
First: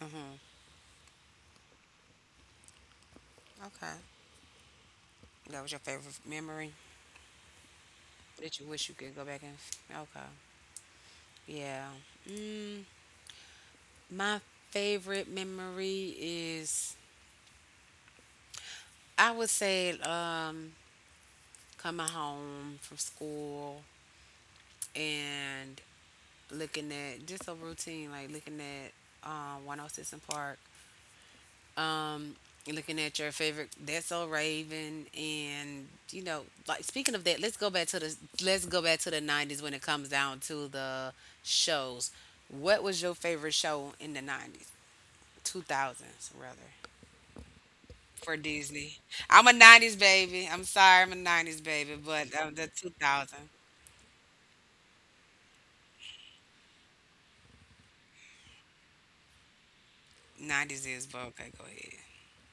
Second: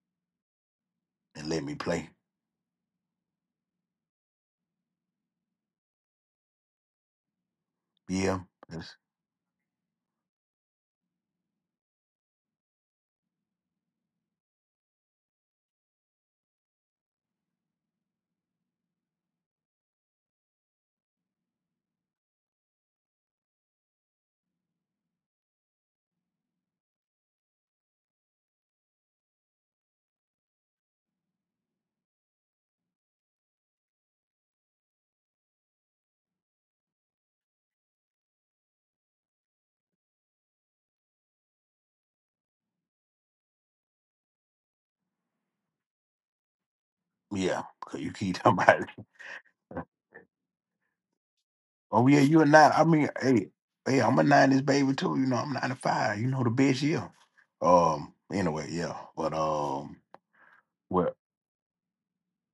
Uh huh. and let me play. Okay. That was your favorite memory Yeah, that you wish you that's- could go back and. Okay. Yeah. Mm, My favorite memory is, I would say, coming home from school and looking at just a routine, like looking at 106 in Park, um, looking at your favorite That's So Raven. And you know, like speaking of that, let's go back to the 90s when it comes down to the shows. What was your favorite show in the 90s, 2000s rather? yeah. Cause you keep *laughs* For talking about Disney. it. I'm a 90s baby. I'm sorry, I'm a 90s baby, Oh yeah, but you a the nine. I mean, hey, 2000 hey, I'm a nineties baby too. You know, I'm 95. You know the best year. Anyway, yeah. But. 90s is, Well. but okay, go ahead.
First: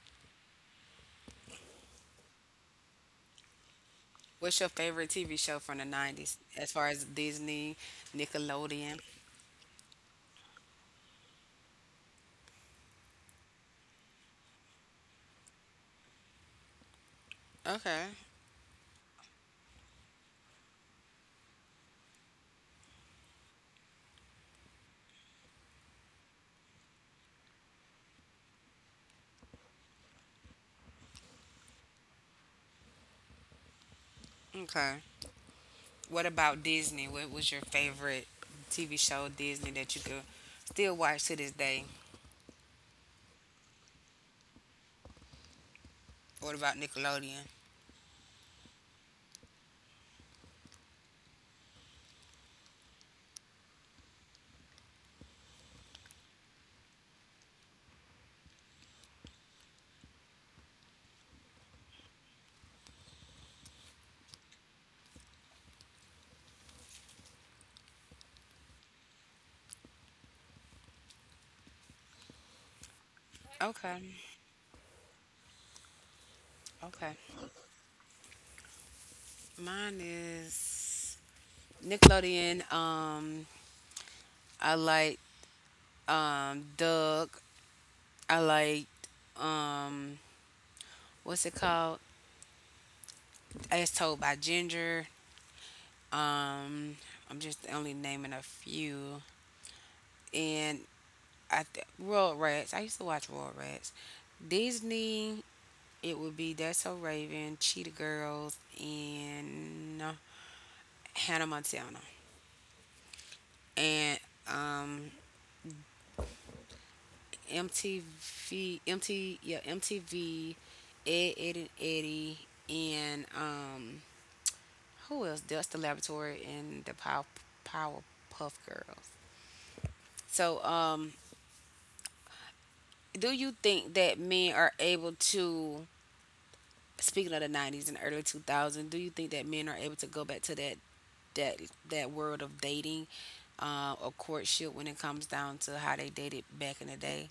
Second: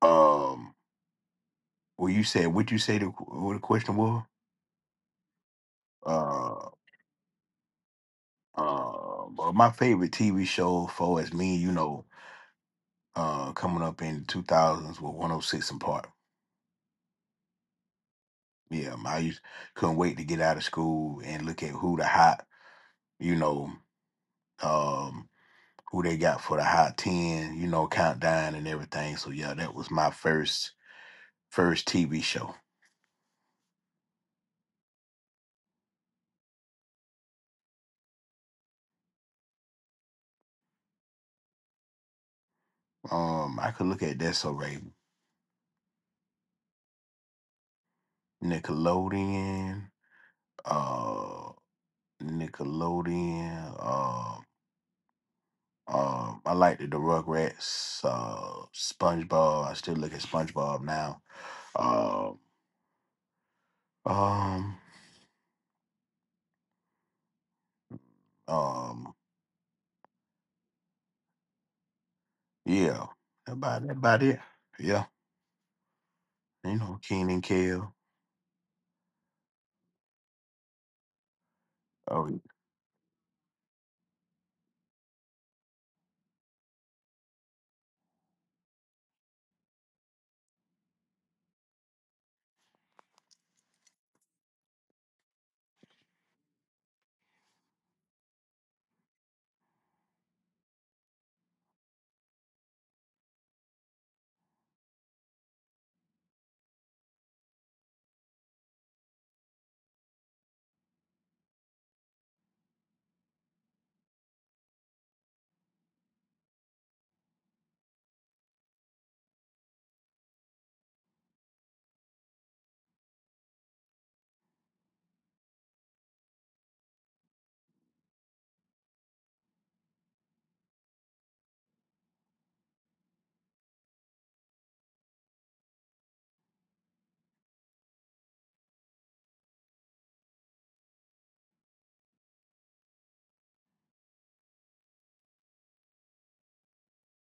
Um. Well, you said what you say the what the question was. What's your favorite TV show from the 90s uh. as far as Disney, Nickelodeon? But my favorite TV show for as me, you know, coming up in the 2000s was 106 and Park. Okay, Yeah, I used, couldn't wait to get out of school and look at who the hot, you know, um, who they got for the hot 10, you know, countdown and everything. So yeah, that was my first TV show. okay. What about Disney? What was your favorite TV show Disney that you could still watch to this day? I could look at that so right. What about Nickelodeon? Nickelodeon, uh, Nickelodeon. I liked the Rugrats, SpongeBob. I still look at SpongeBob now. Um, um, um, yeah. About that Okay, about it. Yeah, you know, okay. Keenan and Kale. Mine is Oh, Nickelodeon. I like Doug. I liked um what's it called? As Told by Ginger. Um I'm just only naming a few. And Royal Rats. I used to watch Royal Rats. Disney, it would be That's So Raven, Cheetah Girls, and Hannah Montana. And um MTV, Ed and Eddie and who else? Dust the Laboratory and the Powerpuff Girls. So, do you think that men are able to? Speaking of the '90s and early 2000s, do you think that men are able to go back to that that that world of dating, or courtship when it comes down to how they dated back in the day?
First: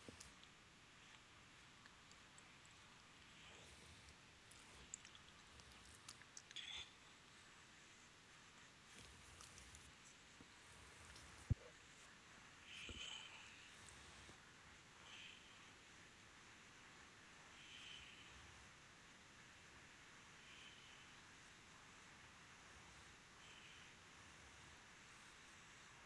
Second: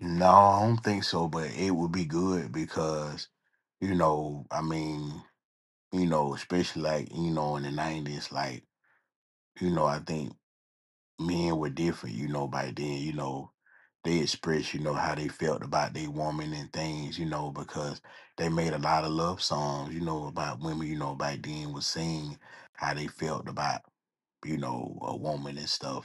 no, I don't think so. But it would be good because you know, I mean, you know, especially like you know in the '90s, like you know, I think men were different, you know, by then, you know, they expressed, you know, how they felt about their woman and things, you know, because they made a lot of love songs, you know, about women, you know, back then was seeing how they felt about, you know, a woman and stuff,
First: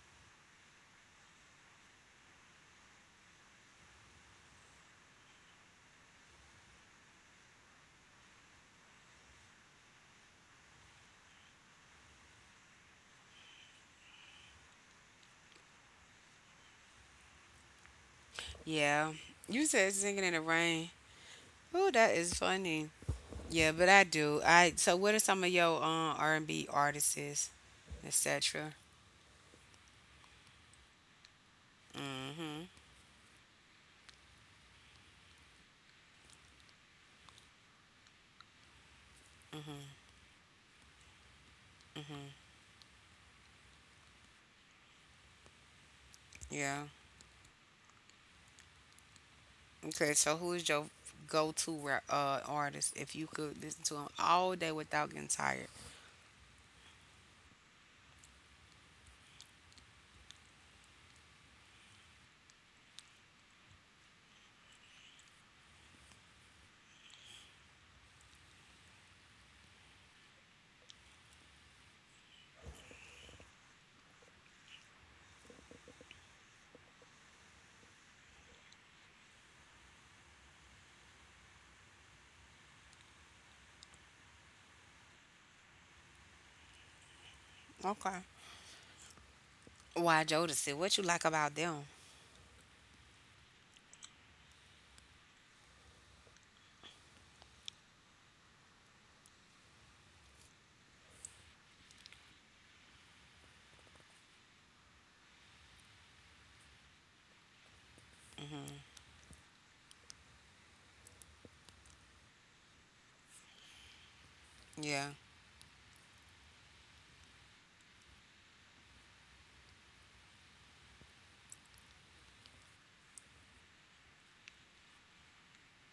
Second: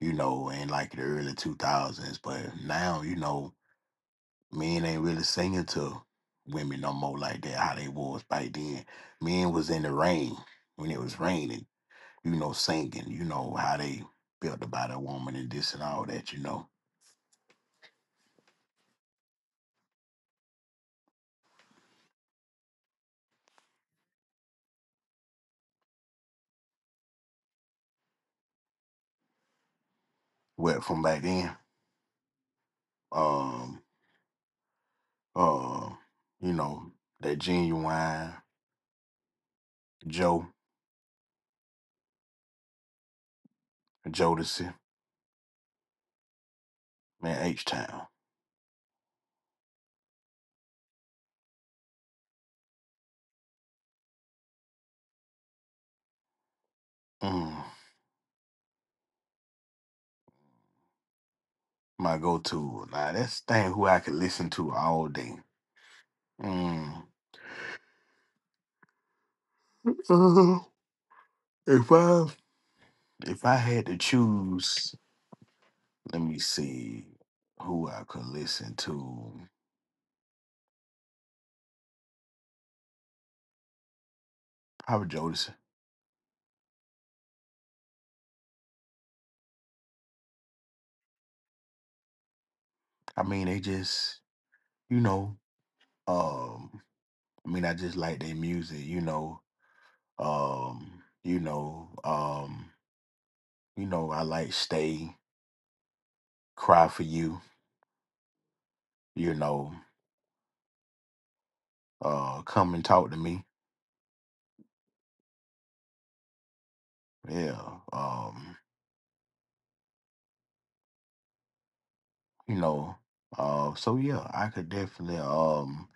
you know, in like the early 2000s. But now, you know, men ain't really singing to women no more like that, how they was back then. Men was in the rain when it was raining you know, singing, you know, how they felt about a woman and this and all that, you know. Yeah, you said singing in the rain. Oh, that is funny. Yeah, but I do. I so what are some of your R and B artists, etc. Well, from back then, Mm-hmm. um, uh, you know, that genuine Joe, Jodeci, Yeah. man, H Town. Okay. So who is your go-to artist if you could listen to them all day without getting tired? Mm, my go to. Now that's the thing who I could listen to all day. Mm. Uh, if I had to choose, let me see who I could listen to. Probably Jodeci. Okay. Why Jodeci? What you like about them? I mean, they just, you know, um I mean, I just like their music, you know. Um, you know, um, you know, I like Stay, Cry for You, you know, Come and Talk to Me. Yeah. Yeah. Um, you know, so yeah, I could definitely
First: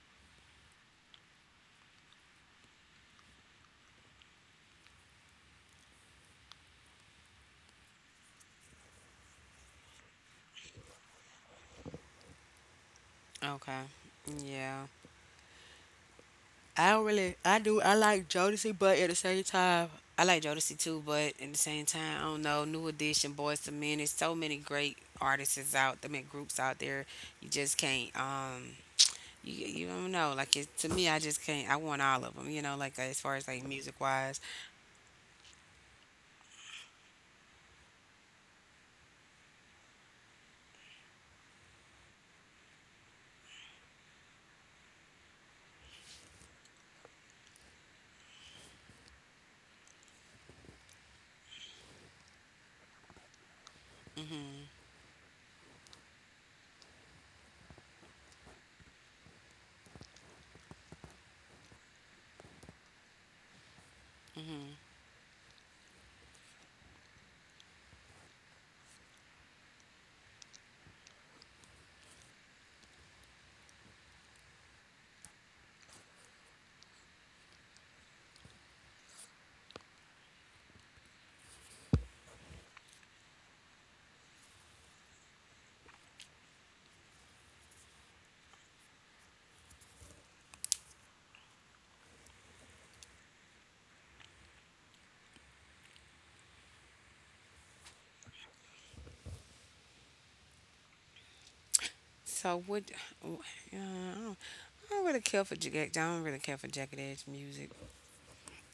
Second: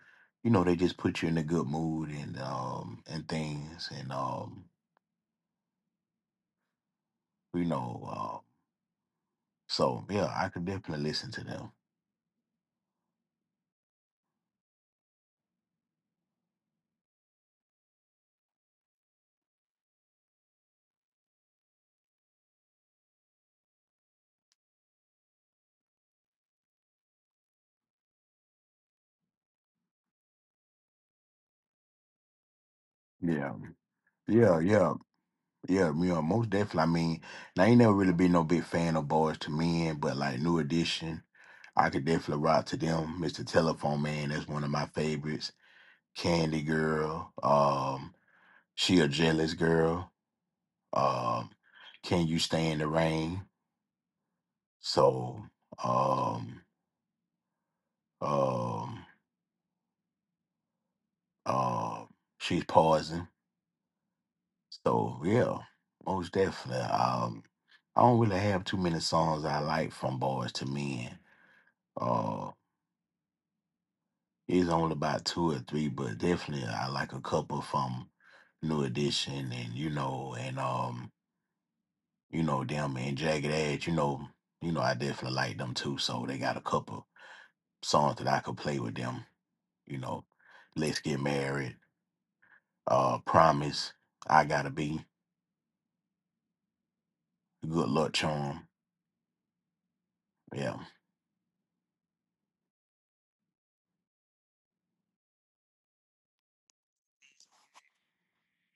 you know, they just put you in a good mood and things and you know, so yeah, I could definitely listen to them. Okay. Yeah. I don't really. I do. I like Jodeci, but at the same time, I like Jodeci too. But at the same time, I don't know. New Edition, Boys to Men. There's so many great artists is out. I mean, groups out there. You just can't. You don't know. Like it, to me, I just can't. I want all of them. You know, like as far as Yeah. like music wise. Yeah, yeah. Yeah, you know, most definitely. I mean, now I ain't never really been no big fan of Boys to Men, but like New Edition, I could definitely rock to them. Mr. Telephone Man, that's one of my favorites. Candy Girl, She a Jealous Girl, um, Can You Stay in the Rain? So, um, um, um, She's Poison. Mhm. So yeah, most definitely. I don't really have too many songs I like from Boys to Men. Uh, He's on about two or three, but definitely I like a couple from New Edition and you know them and Jagged Edge. You know I definitely like them too. So they got a couple songs that I could play with them. You know, Let's Get Married, Promise, I Gotta Be, Good Luck Charm. Yeah, So what? Uh, I don't I don't really care for jagged edge music.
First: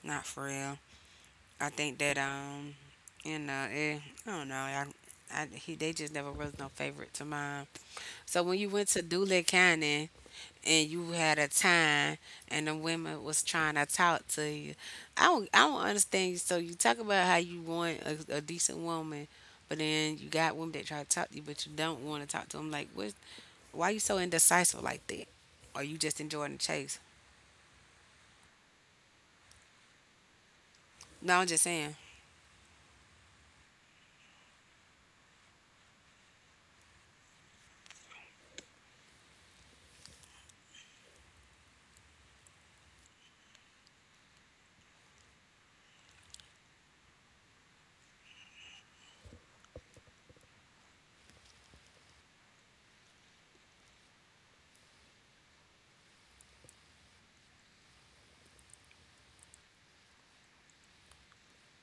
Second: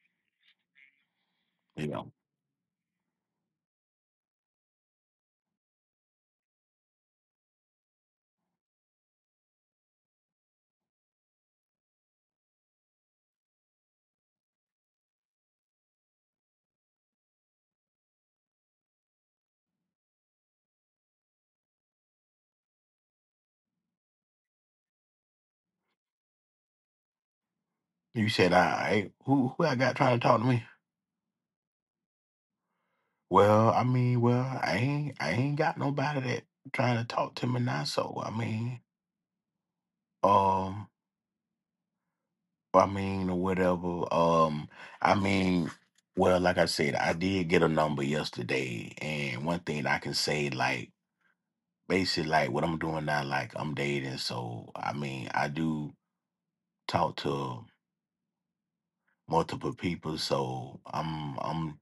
Not for real. I think yeah. that you know, I don't know. I he they just never was no favorite to mine. So when you went to Dooley County and you had a time and the women was trying to talk to you, I don't understand you. So you talk about how you want a decent woman, but then you got women that try to talk to you, but you don't want to talk to them. Like what? Why you so indecisive like that? Are you just enjoying the chase? You said I ain't who I got trying to talk to me? No, I'm just saying. Well, I mean, well, I ain't got nobody that trying to talk to me now. So I mean. Um, I mean, or whatever. I mean, well, like I said, I did get a number yesterday, and one thing I can say, like, basically, like what I'm doing now, like I'm dating, so I mean, I do talk to multiple people, so I'm, I'm,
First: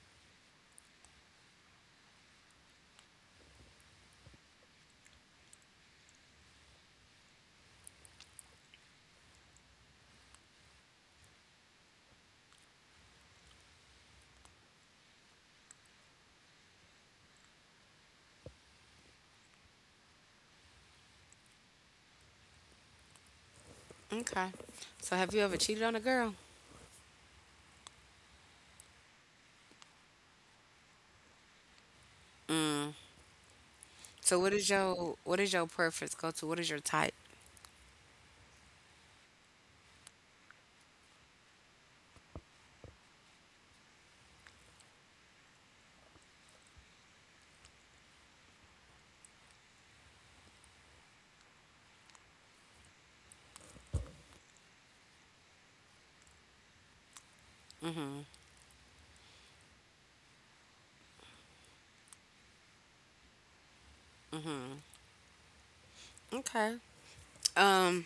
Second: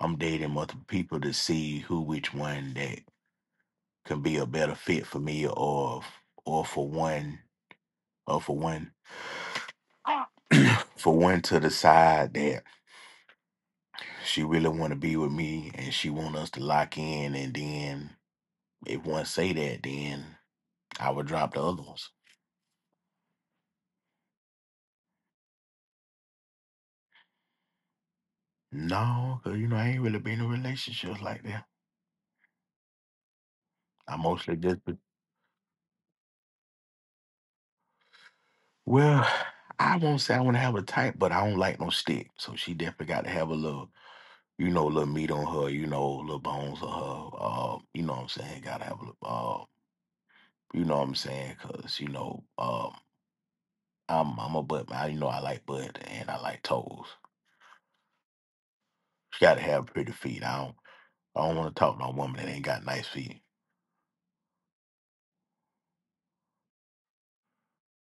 I'm dating multiple people to see who, which one that can be a better fit for me, or, or for one, or for one, *coughs* for one to decide that. She really want to be with me, and she want us to lock in. And then if one say that, then I would drop the other ones. Okay. So have you ever cheated on a girl? No, cause you know I ain't really been in relationships like that. Mm. I So what mostly is your preference go to? What is your type? well, I won't say I want to have a type, but I don't like no stick. So she definitely got to have a little, you know, little meat on her, you know, little bones on her. You know what I'm saying? Gotta have a little, you know what I'm saying? Cause you know, I'm a butt man. You know, I like butt and I like toes. Mhm. She got to have pretty feet. I don't want to talk to no woman that ain't got nice feet. Mhm. Okay. Um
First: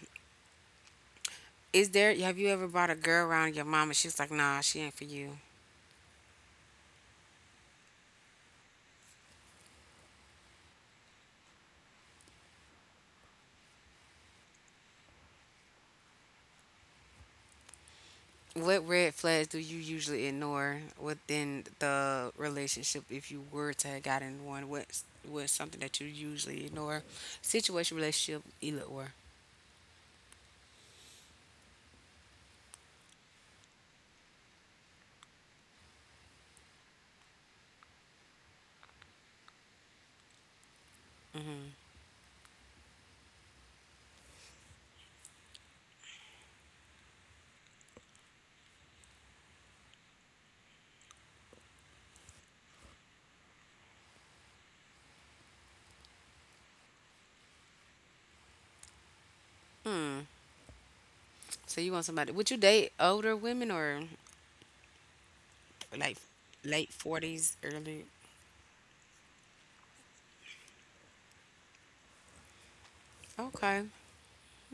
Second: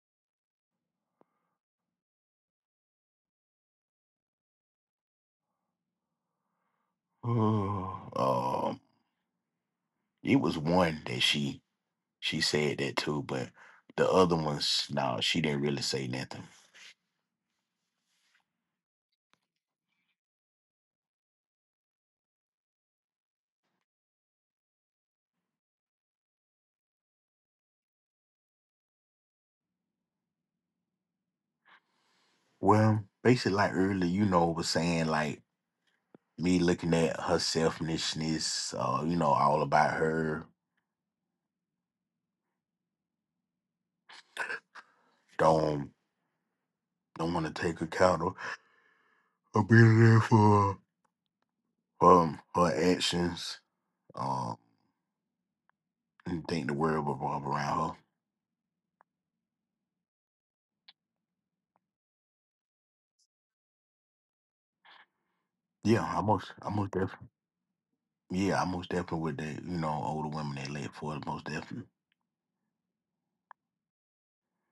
is there have you ever brought a girl around your mom and she's like, "Nah, she ain't for you." *sighs* um, it was one that she said that too, but the other ones, no, she didn't really say nothing. What red flags do you usually ignore within the relationship if you were to have gotten one? What's something that you usually ignore? Situation, relationship, either or. Well, basically, like earlier, you know, was saying like me looking at her selfishness, you know, all about her. Don't don't want to take account of being there for her actions. Um, and think the world revolve around her. Mhm. So you want somebody? Would you date older women or Yeah, like I late most definitely. forties, early? Yeah, I most definitely with the you know older women that led for it most definitely. Okay,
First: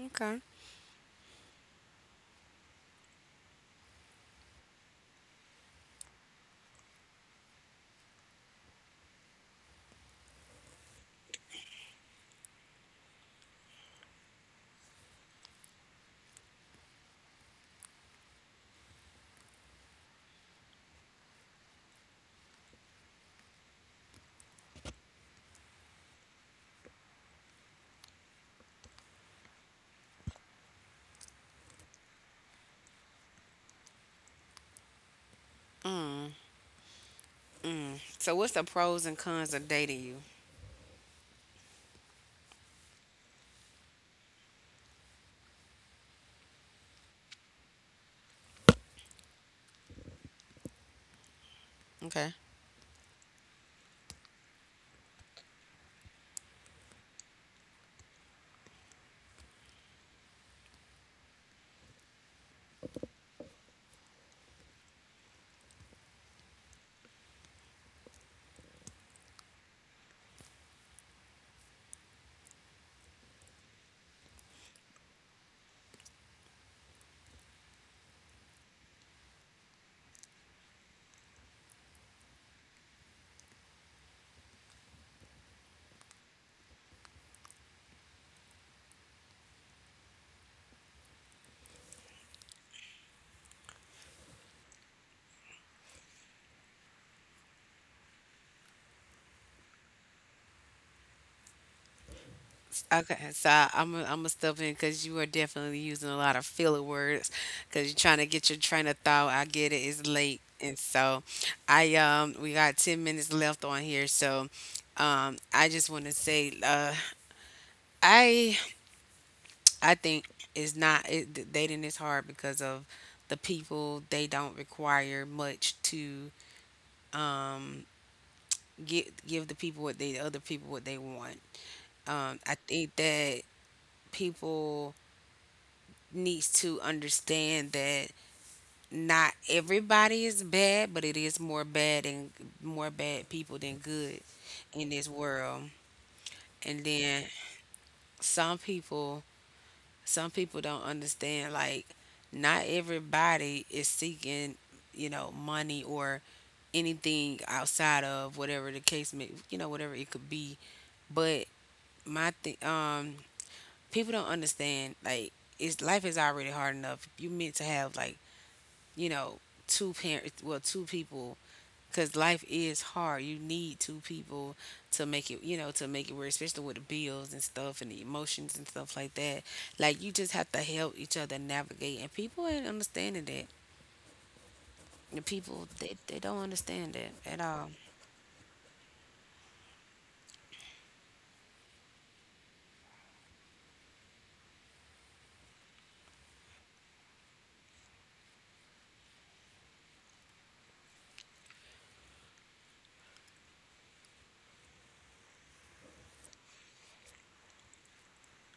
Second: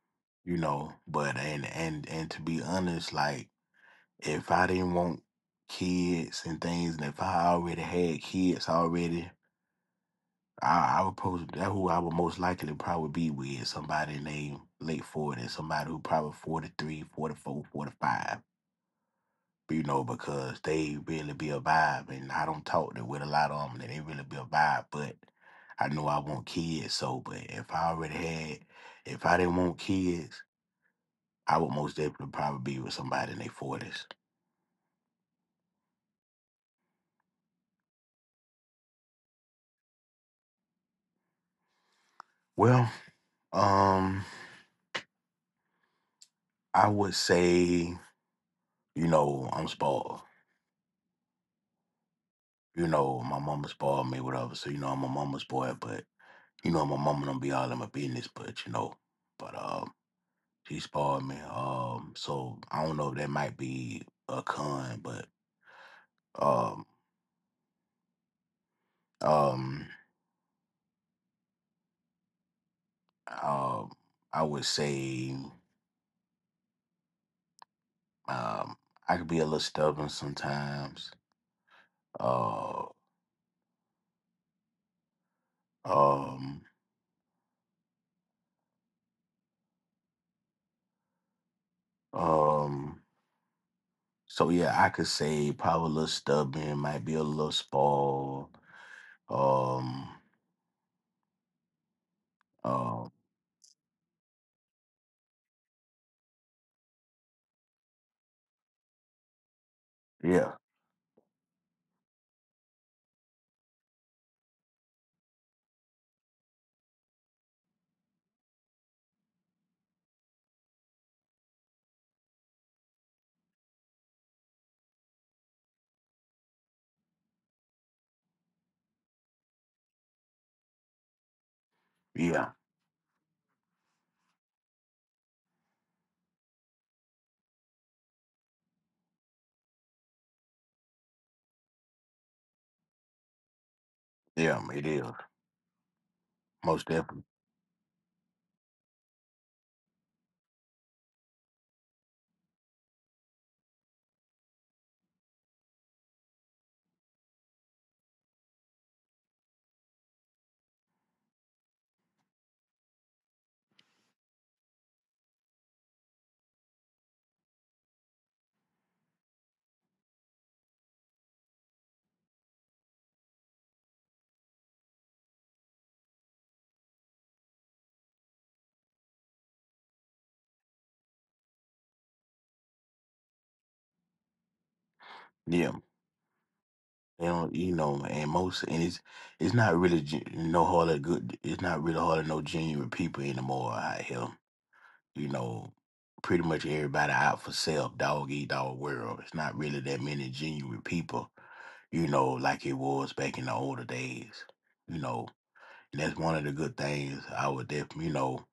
okay. You know, but and to be honest, like if I didn't want kids and things, and if I already had kids already, I would most likely probably be with somebody named late 40, somebody who probably 43, 44, 45. You know, because they really be a vibe, and I don't talk to with a lot of them, and they really be a vibe. But I know I want kids, so but if I already had, if I didn't want kids, I would most definitely probably be with somebody in their 40s. Mm, mm. So what's the pros and cons of dating you? Well, um, I would say, you know, I'm spoiled. Okay. You know, my mama spoiled me, whatever. So you know, I'm a mama's boy, but you know, my mama don't be all in my business, but you know, but. She spoiled me. So I don't know if that might be a con, but um, um, um, I would say um, I could be a little stubborn sometimes. Uh, um, um. So yeah, I could say probably a little stubborn, might be a little spoiled. Um, um, Okay, so I I'm gonna step in because you are definitely using a lot of filler words because you're trying to get your train of thought. I get it, it's late, yeah, and so I we got 10 minutes left on here, so I just want to say I I think it's not it, dating is hard because of the people. They don't require much to um get give the people what they the other people what they want. Yeah, I think that people needs to understand that not everybody is bad, but it is more bad and more bad people than good yeah. in It is this world. And most then definitely. some people some people don't understand like not everybody is seeking, you know, money or anything outside of whatever the case may, you know, whatever it could be. But my thing, people don't understand like it's life is already hard enough. You meant to have like, you know, two parents well two people, because life is hard. You need two people to make it, you know, to make it work, especially with the bills and stuff and the emotions and stuff like that. Like you just have to help each other navigate, and people ain't understanding that. Yeah. They don't understand that They at don't, all. you know, and it's not really no hardly good. It's not really hardly no genuine people anymore out here. You know, pretty much everybody out for self, dog eat dog world. It's not really that many genuine people. You know, like it was back in the older days. You know, and that's one of the good things I would definitely, you know,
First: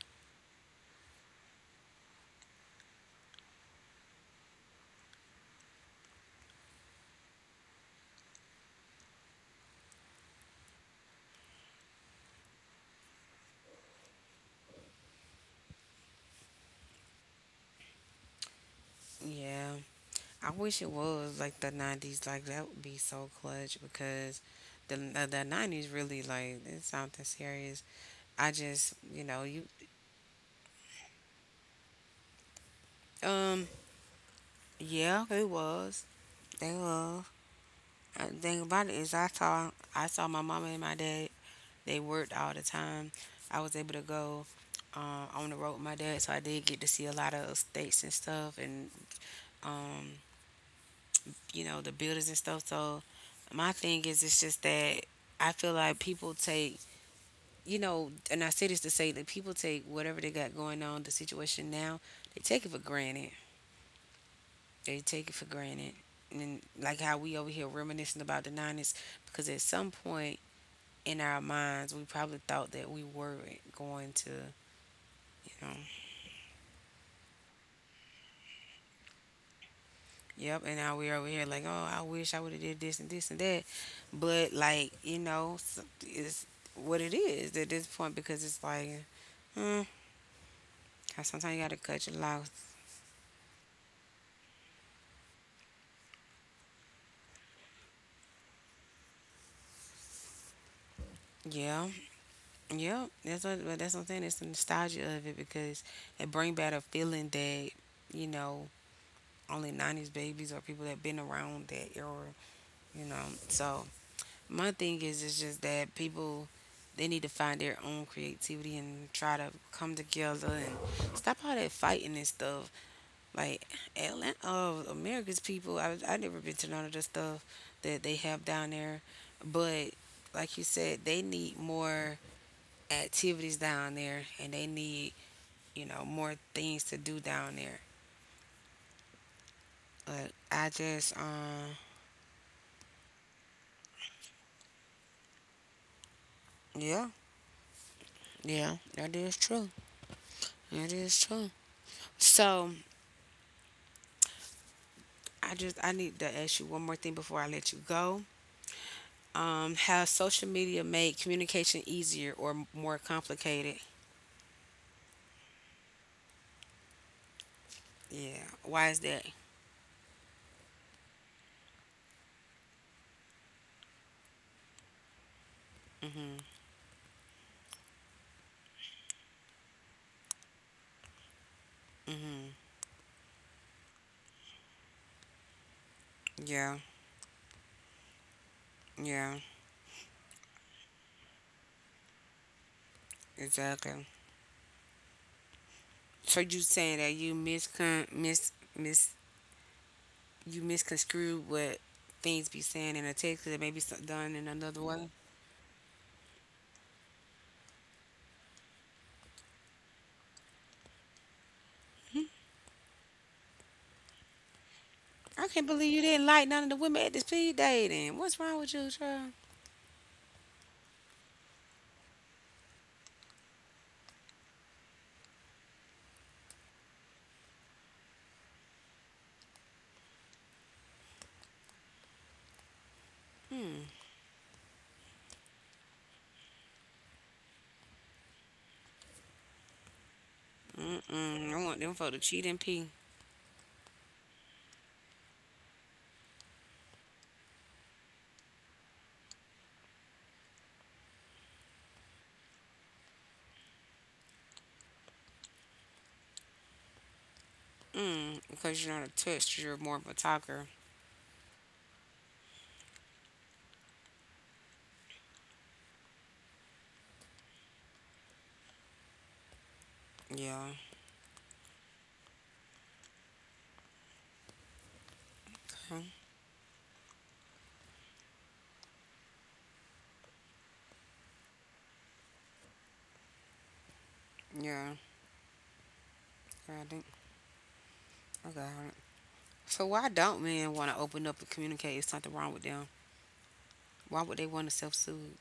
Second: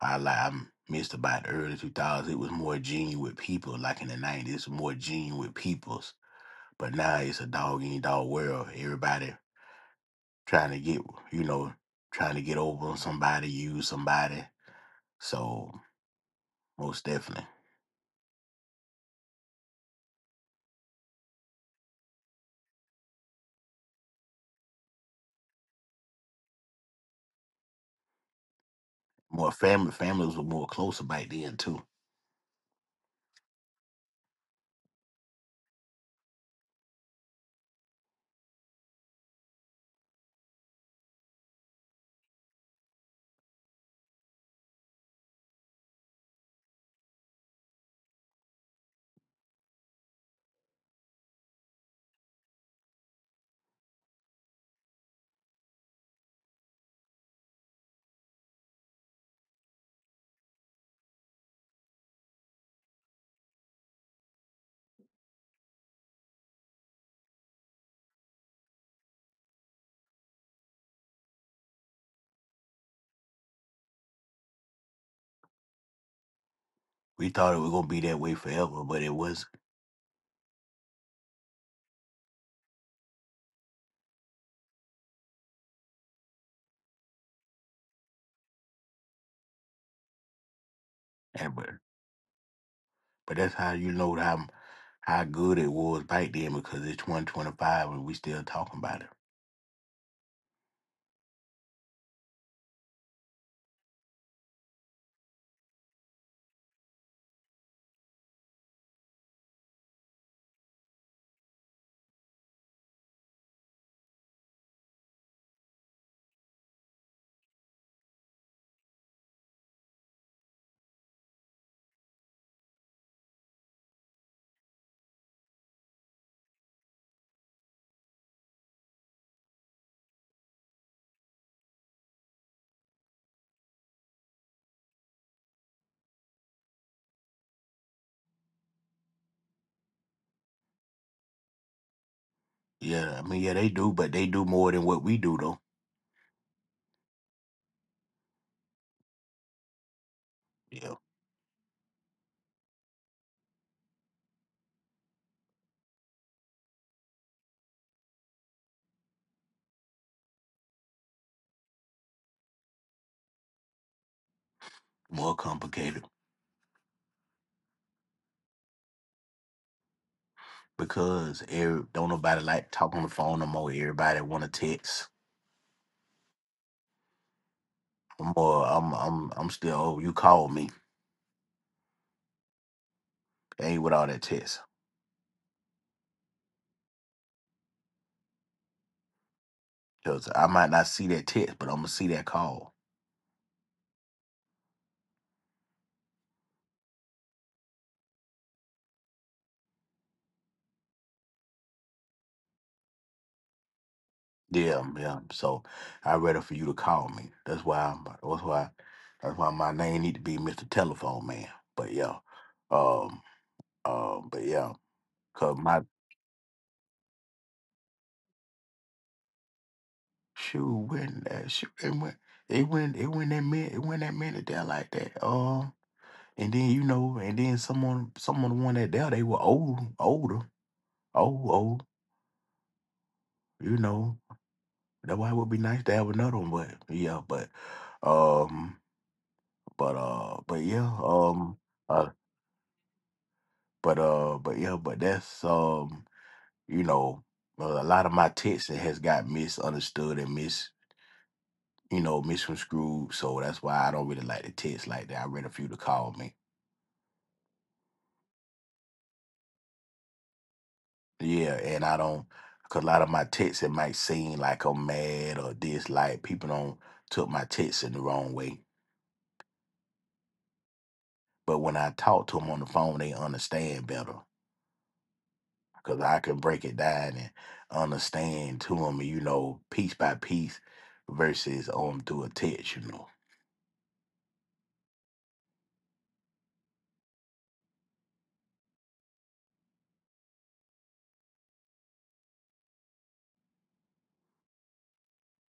I missed about the early 2000s. It was more genuine people. Like in the 90s, more genuine peoples. But now it's a dog eat dog world. Everybody trying to get, you know, trying to get over on somebody, use somebody, so most definitely. Yeah, I wish it was like the '90s. Like that would be so clutch because the '90s really like it's something serious. I just you know More you family, families were more closer back then too. um yeah it was. The thing about it is, I saw my mama and my dad. They worked all the time. I was able to go, on the road with my dad, so I did get to see a lot of states and stuff, and um, you know, the buildings and stuff. So my thing is, it's just that I feel like people take, you know, and I say this to say that people take whatever they got going on, the situation now, they take it for granted. They take it for granted. And like how we over here reminiscing about the 90s, because at some point in our minds, we probably thought that we weren't going to, you know. We thought it was gonna be that way forever, but it wasn't. Yep, and now we're over here like, oh, I wish I would have did this and this and that, but like, you know, it's what it is at this point because it's like, hmm, and sometimes you but, gotta cut your loss. but that's how you know how good it was back then, because it's 2025 and we still talking about it. Yeah, yep. But that's what I'm saying. It's the nostalgia of it because it bring back a feeling that, you know, only '90s babies or people that been around that era, you know. So my thing is, just that people, they need to find their own creativity and try to come together and stop all that fighting and stuff. Like Atlanta, America's people, I never been to none of the stuff that they have down there, but like you said, they need more activities down there, and they need, you know, more things to do down there. But I just, Yeah, I mean, yeah, they do, but they do more than what we do though. yeah, yeah, that is true. That Yeah is true. So I need to ask you one more thing before I let you go. Has social media made communication easier or more complicated? more complicated, Yeah. Why is that? because every, don't nobody like to talk on the phone no more, everybody want to text. Mhm. I'm I'm still, oh, you called me. Mhm. Ain't with all that text. Yeah. Yeah. Cause I might not see that text, but I'm gonna see that call. Exactly. So you saying that you miscon mis mis you misconstrue what things be saying in a text that may be done in Yeah, another way? yeah. So I rather for you to call me. That's why I'm that's why my name need to be Mr. Telephone Man. But yeah. Um but yeah, cause I can't my believe you didn't like none of the women at the speed dating. What's wrong with you, child? shoe when that shoe it went it went it went that minute, there like that. And then you know, and then someone the one that there, they were older. Old old, you know. That's why it would be nice to have another one, but yeah, but um but yeah, Mm-mm. I want them uh for the cheat and pee. But yeah, but that's you know a lot of my text that has got misunderstood and mis you know, misconstrued, so that's why I don't really like the text like that. I read a few to call me. Mm, because you're not a touch, you're more of a talker. Yeah, and I don't, cause a lot of my texts it might seem like I'm mad or dislike. People don't took my texts in the wrong way. Yeah. But when I talk to them on the phone, they understand better, because Huh? I can break it down and understand to them, you know, piece by piece, versus on through a text, you know. Yeah. I think I got it. So why don't men want to open up and communicate? It's something wrong with them. Why would they want to self-soothe?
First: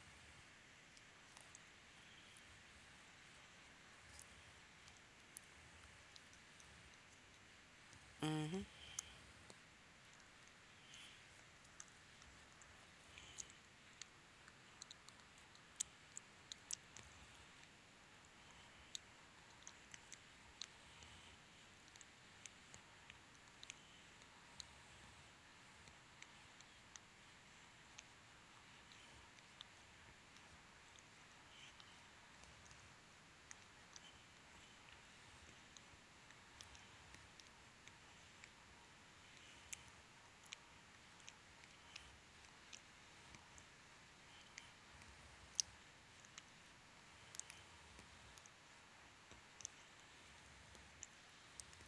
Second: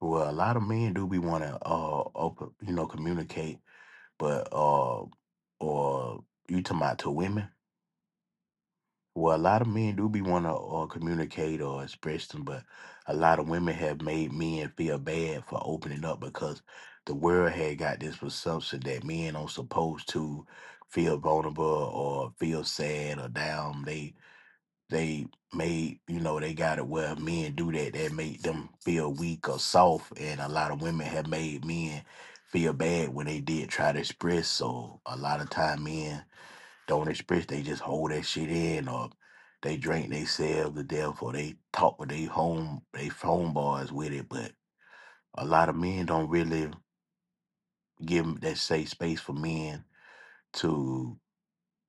Well, a lot of men do be want to, open, you know, communicate, but, or you talking about to women? Mm-hmm. Well, a lot of men do be want to communicate or express them, but a lot of women have made men feel bad for opening up, because the world had got this presumption that men are supposed to feel vulnerable or feel sad or down. They made, you know, they got it where men do that, that make them feel weak or soft, and a lot of women have made men feel bad when they did try to express. So a lot of time men don't express. They just hold that shit in, or they drink themselves to death, or they talk with they homeboys with it. But a lot of men don't really give 'em that safe space for men to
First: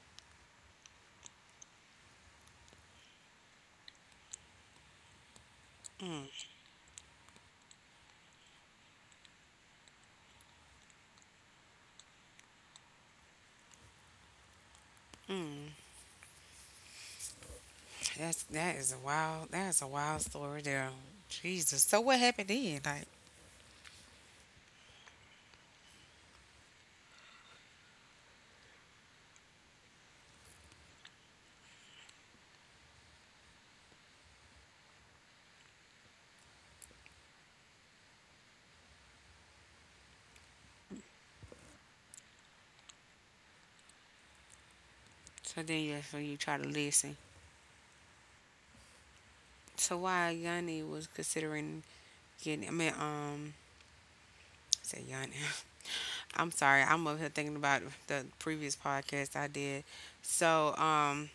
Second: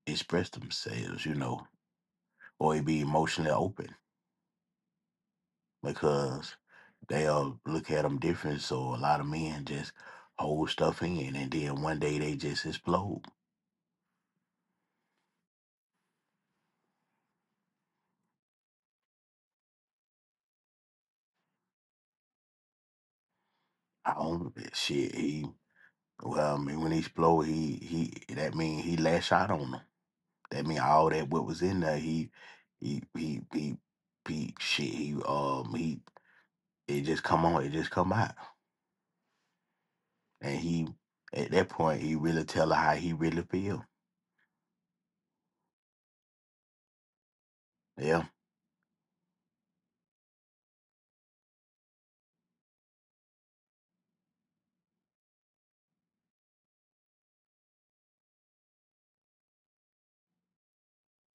express themselves, you know, or be emotionally open, Mm, because they'll look at them different. So a lot of men just hold stuff in, and then one day they just explode. mm. That is a wild story there. Jesus. So what happened then? Like. I own that shit. He well, I mean, when he explode, he that mean he lash out on them. That mean all that what was in there, he he he he shit, he it just come on, it just come out. And he, at that point he really tell her how he really feel. So then, yeah. So you try to listen. Yeah. So why Yanni was considering getting? I mean, I said Yanni. *laughs* I'm sorry. I'm over here thinking about the previous podcast I did. So,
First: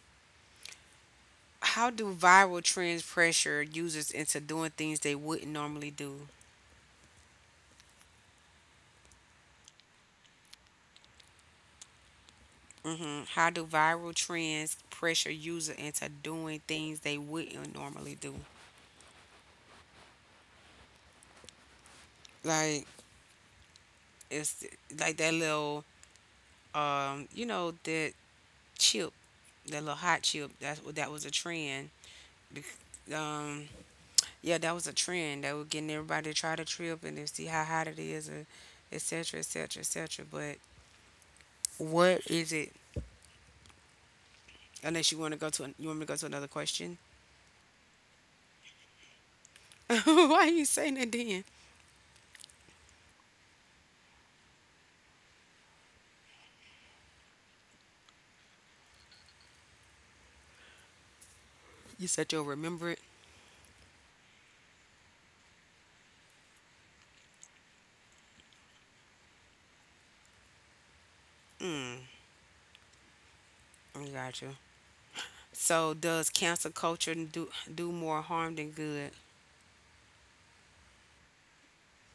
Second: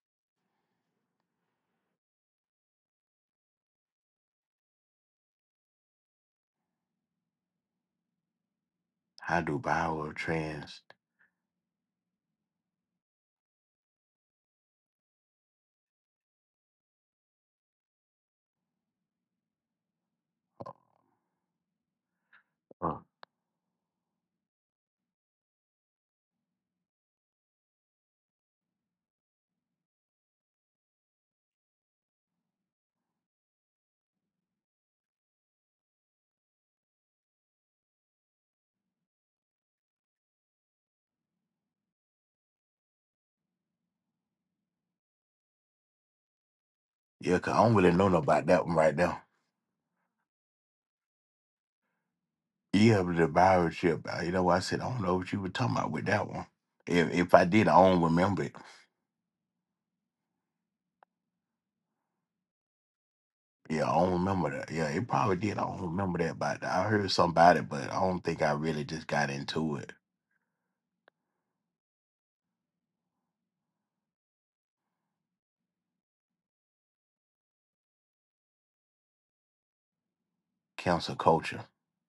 how do viral trends pressure users into doing things they wouldn't normally do? How do viral trans, How do viral trends pressure user into doing things they wouldn't normally do? Like uh, it's like that little, you know, that chip, that little hot chip. That was a trend. Bec- Um, yeah, that was a trend. They were getting everybody to try the trip and then see how hot it is, and et cetera, et cetera, et cetera. But what is it? Unless you want to go to an, you want me to go to another question. yeah, cause I don't really know no about that one right now. *laughs* Why you saying that then? Yeah, but the viral ship, you know what I said, I don't know what you were talking about with that one. If I did, I don't remember it. You said you'll remember it. Yeah, I don't remember that. Yeah, it probably did. I don't remember that, but I heard somebody, but I don't think I really just got into it. Mm, I got you. So does cancel culture do more harm than good? Council culture,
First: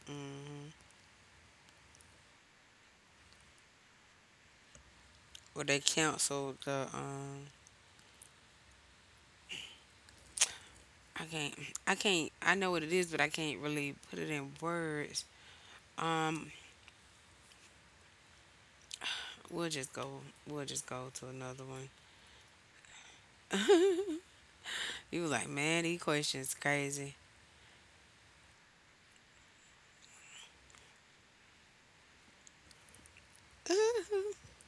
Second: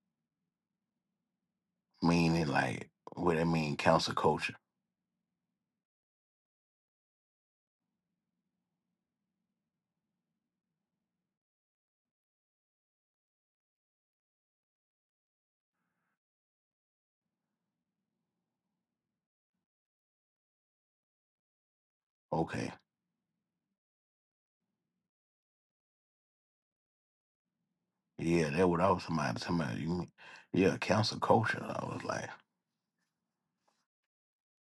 Mm, meaning like what, I mean, council culture. well, they cancel the I can't. I can't. I know what it is, but I can't really put it in words. Um, we'll just go. We'll just go to another one. Okay, *laughs* You were like, man, these questions crazy. yeah, that what I was somebody talking about. You mean, yeah, council culture. I was like, *laughs*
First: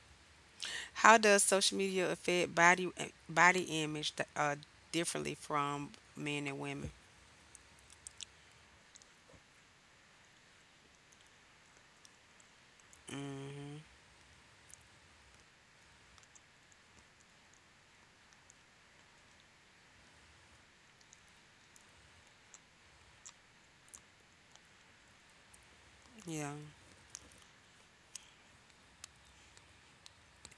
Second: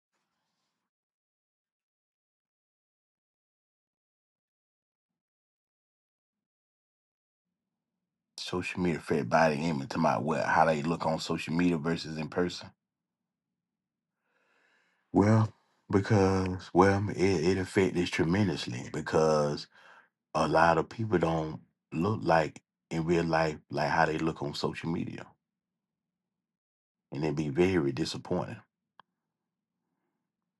How does social media affect body image, differently from men and women? social media fit body image. Talking about what how they look on social media versus in person. Mhm. Well, it it affected tremendously, because a lot of people don't look like in real life like how they look on social media, Yeah. and it be very disappointing.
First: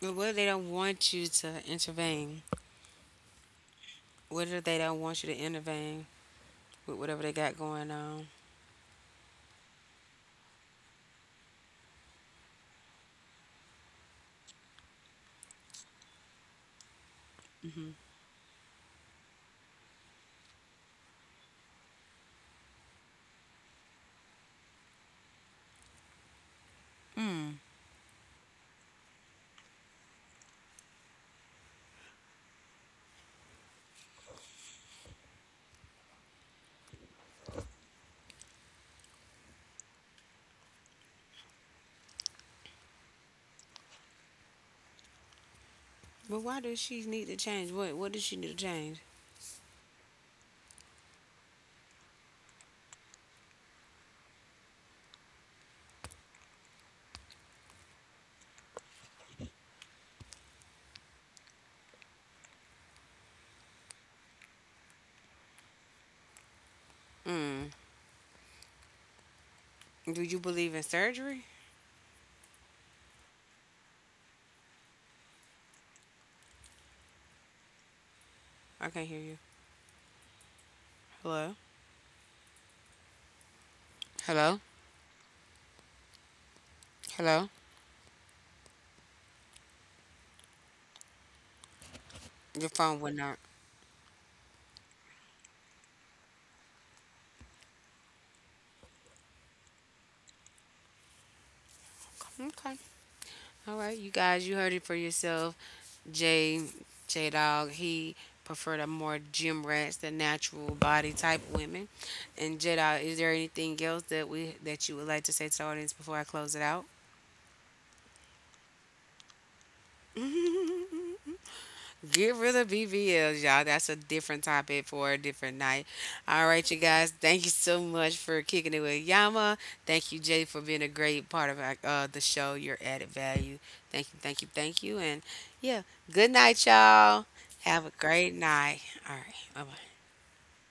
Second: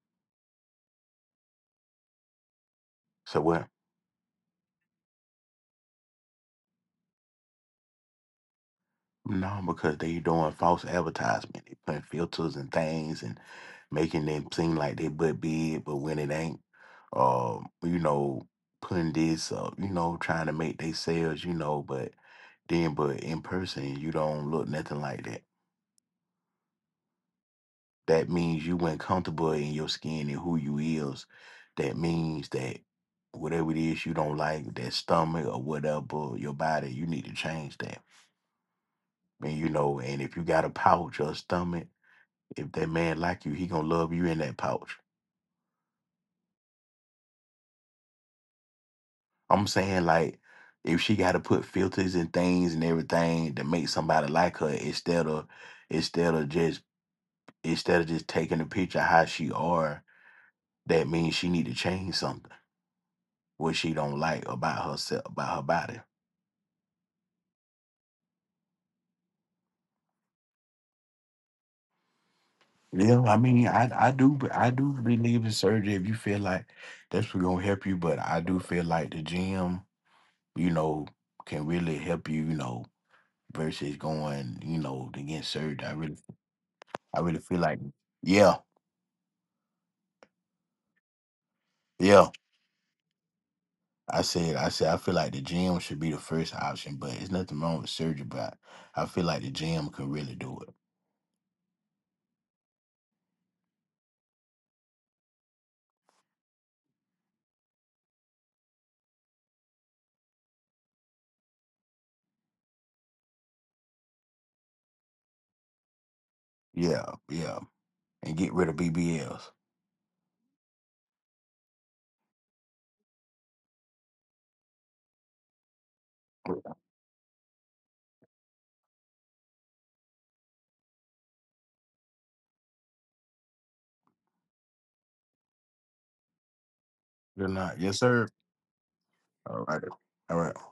But what if they don't want you to intervene? So what? What if they don't want you to intervene with whatever they got going on? No, because they doing false advertisement. They putting filters and things and making them seem like they butt big, but when it ain't, you know, putting this up, you know, trying to make they sales, you know, but then but in person you don't look nothing like that. Mm. That means you ain't comfortable in your skin and who you is. That means that whatever it is you don't like, that stomach or whatever, your body, you need to change that. And you know, and if you got a pouch or a stomach, if that man like you, he gonna love you in that pouch. But why does she need to change? What does she need to change? I'm saying like if she gotta put filters and things and everything to make somebody like her, instead of just instead of just taking a picture of how she are, that means she need to change something, what she don't like about herself, about her body. Mm. Do you believe in surgery? Yeah, I mean, I do believe in surgery if you feel like that's what gonna help you, but I do feel I can't like hear the you. gym, you know, Hello. can really help you, you know, versus Hello. going, you know, to get surgery. I really Hello. feel like, yeah, yeah. Your phone would not. I said, I feel like the gym should be the first option, but it's nothing wrong with surgery. But I feel like the gym could really do it. Okay. All right, you guys, you heard it for yourself. J J Dog, he preferred a more gym rats, the natural body type women. And J Dog, is there anything else that we that you would like to say to the audience before I close it out? Yeah, yeah, and get rid of BBLs. *laughs* Get rid of BBLs, y'all. That's a different topic for a different night. All right, you guys. Thank you so much for kicking it with Yama. Thank you, Jay, for being a great part of the show. Your added value. Thank you, thank you, thank you. And yeah, good night, y'all. They're not. Have a Yes, sir. great night. All right. Bye All right. bye. All right.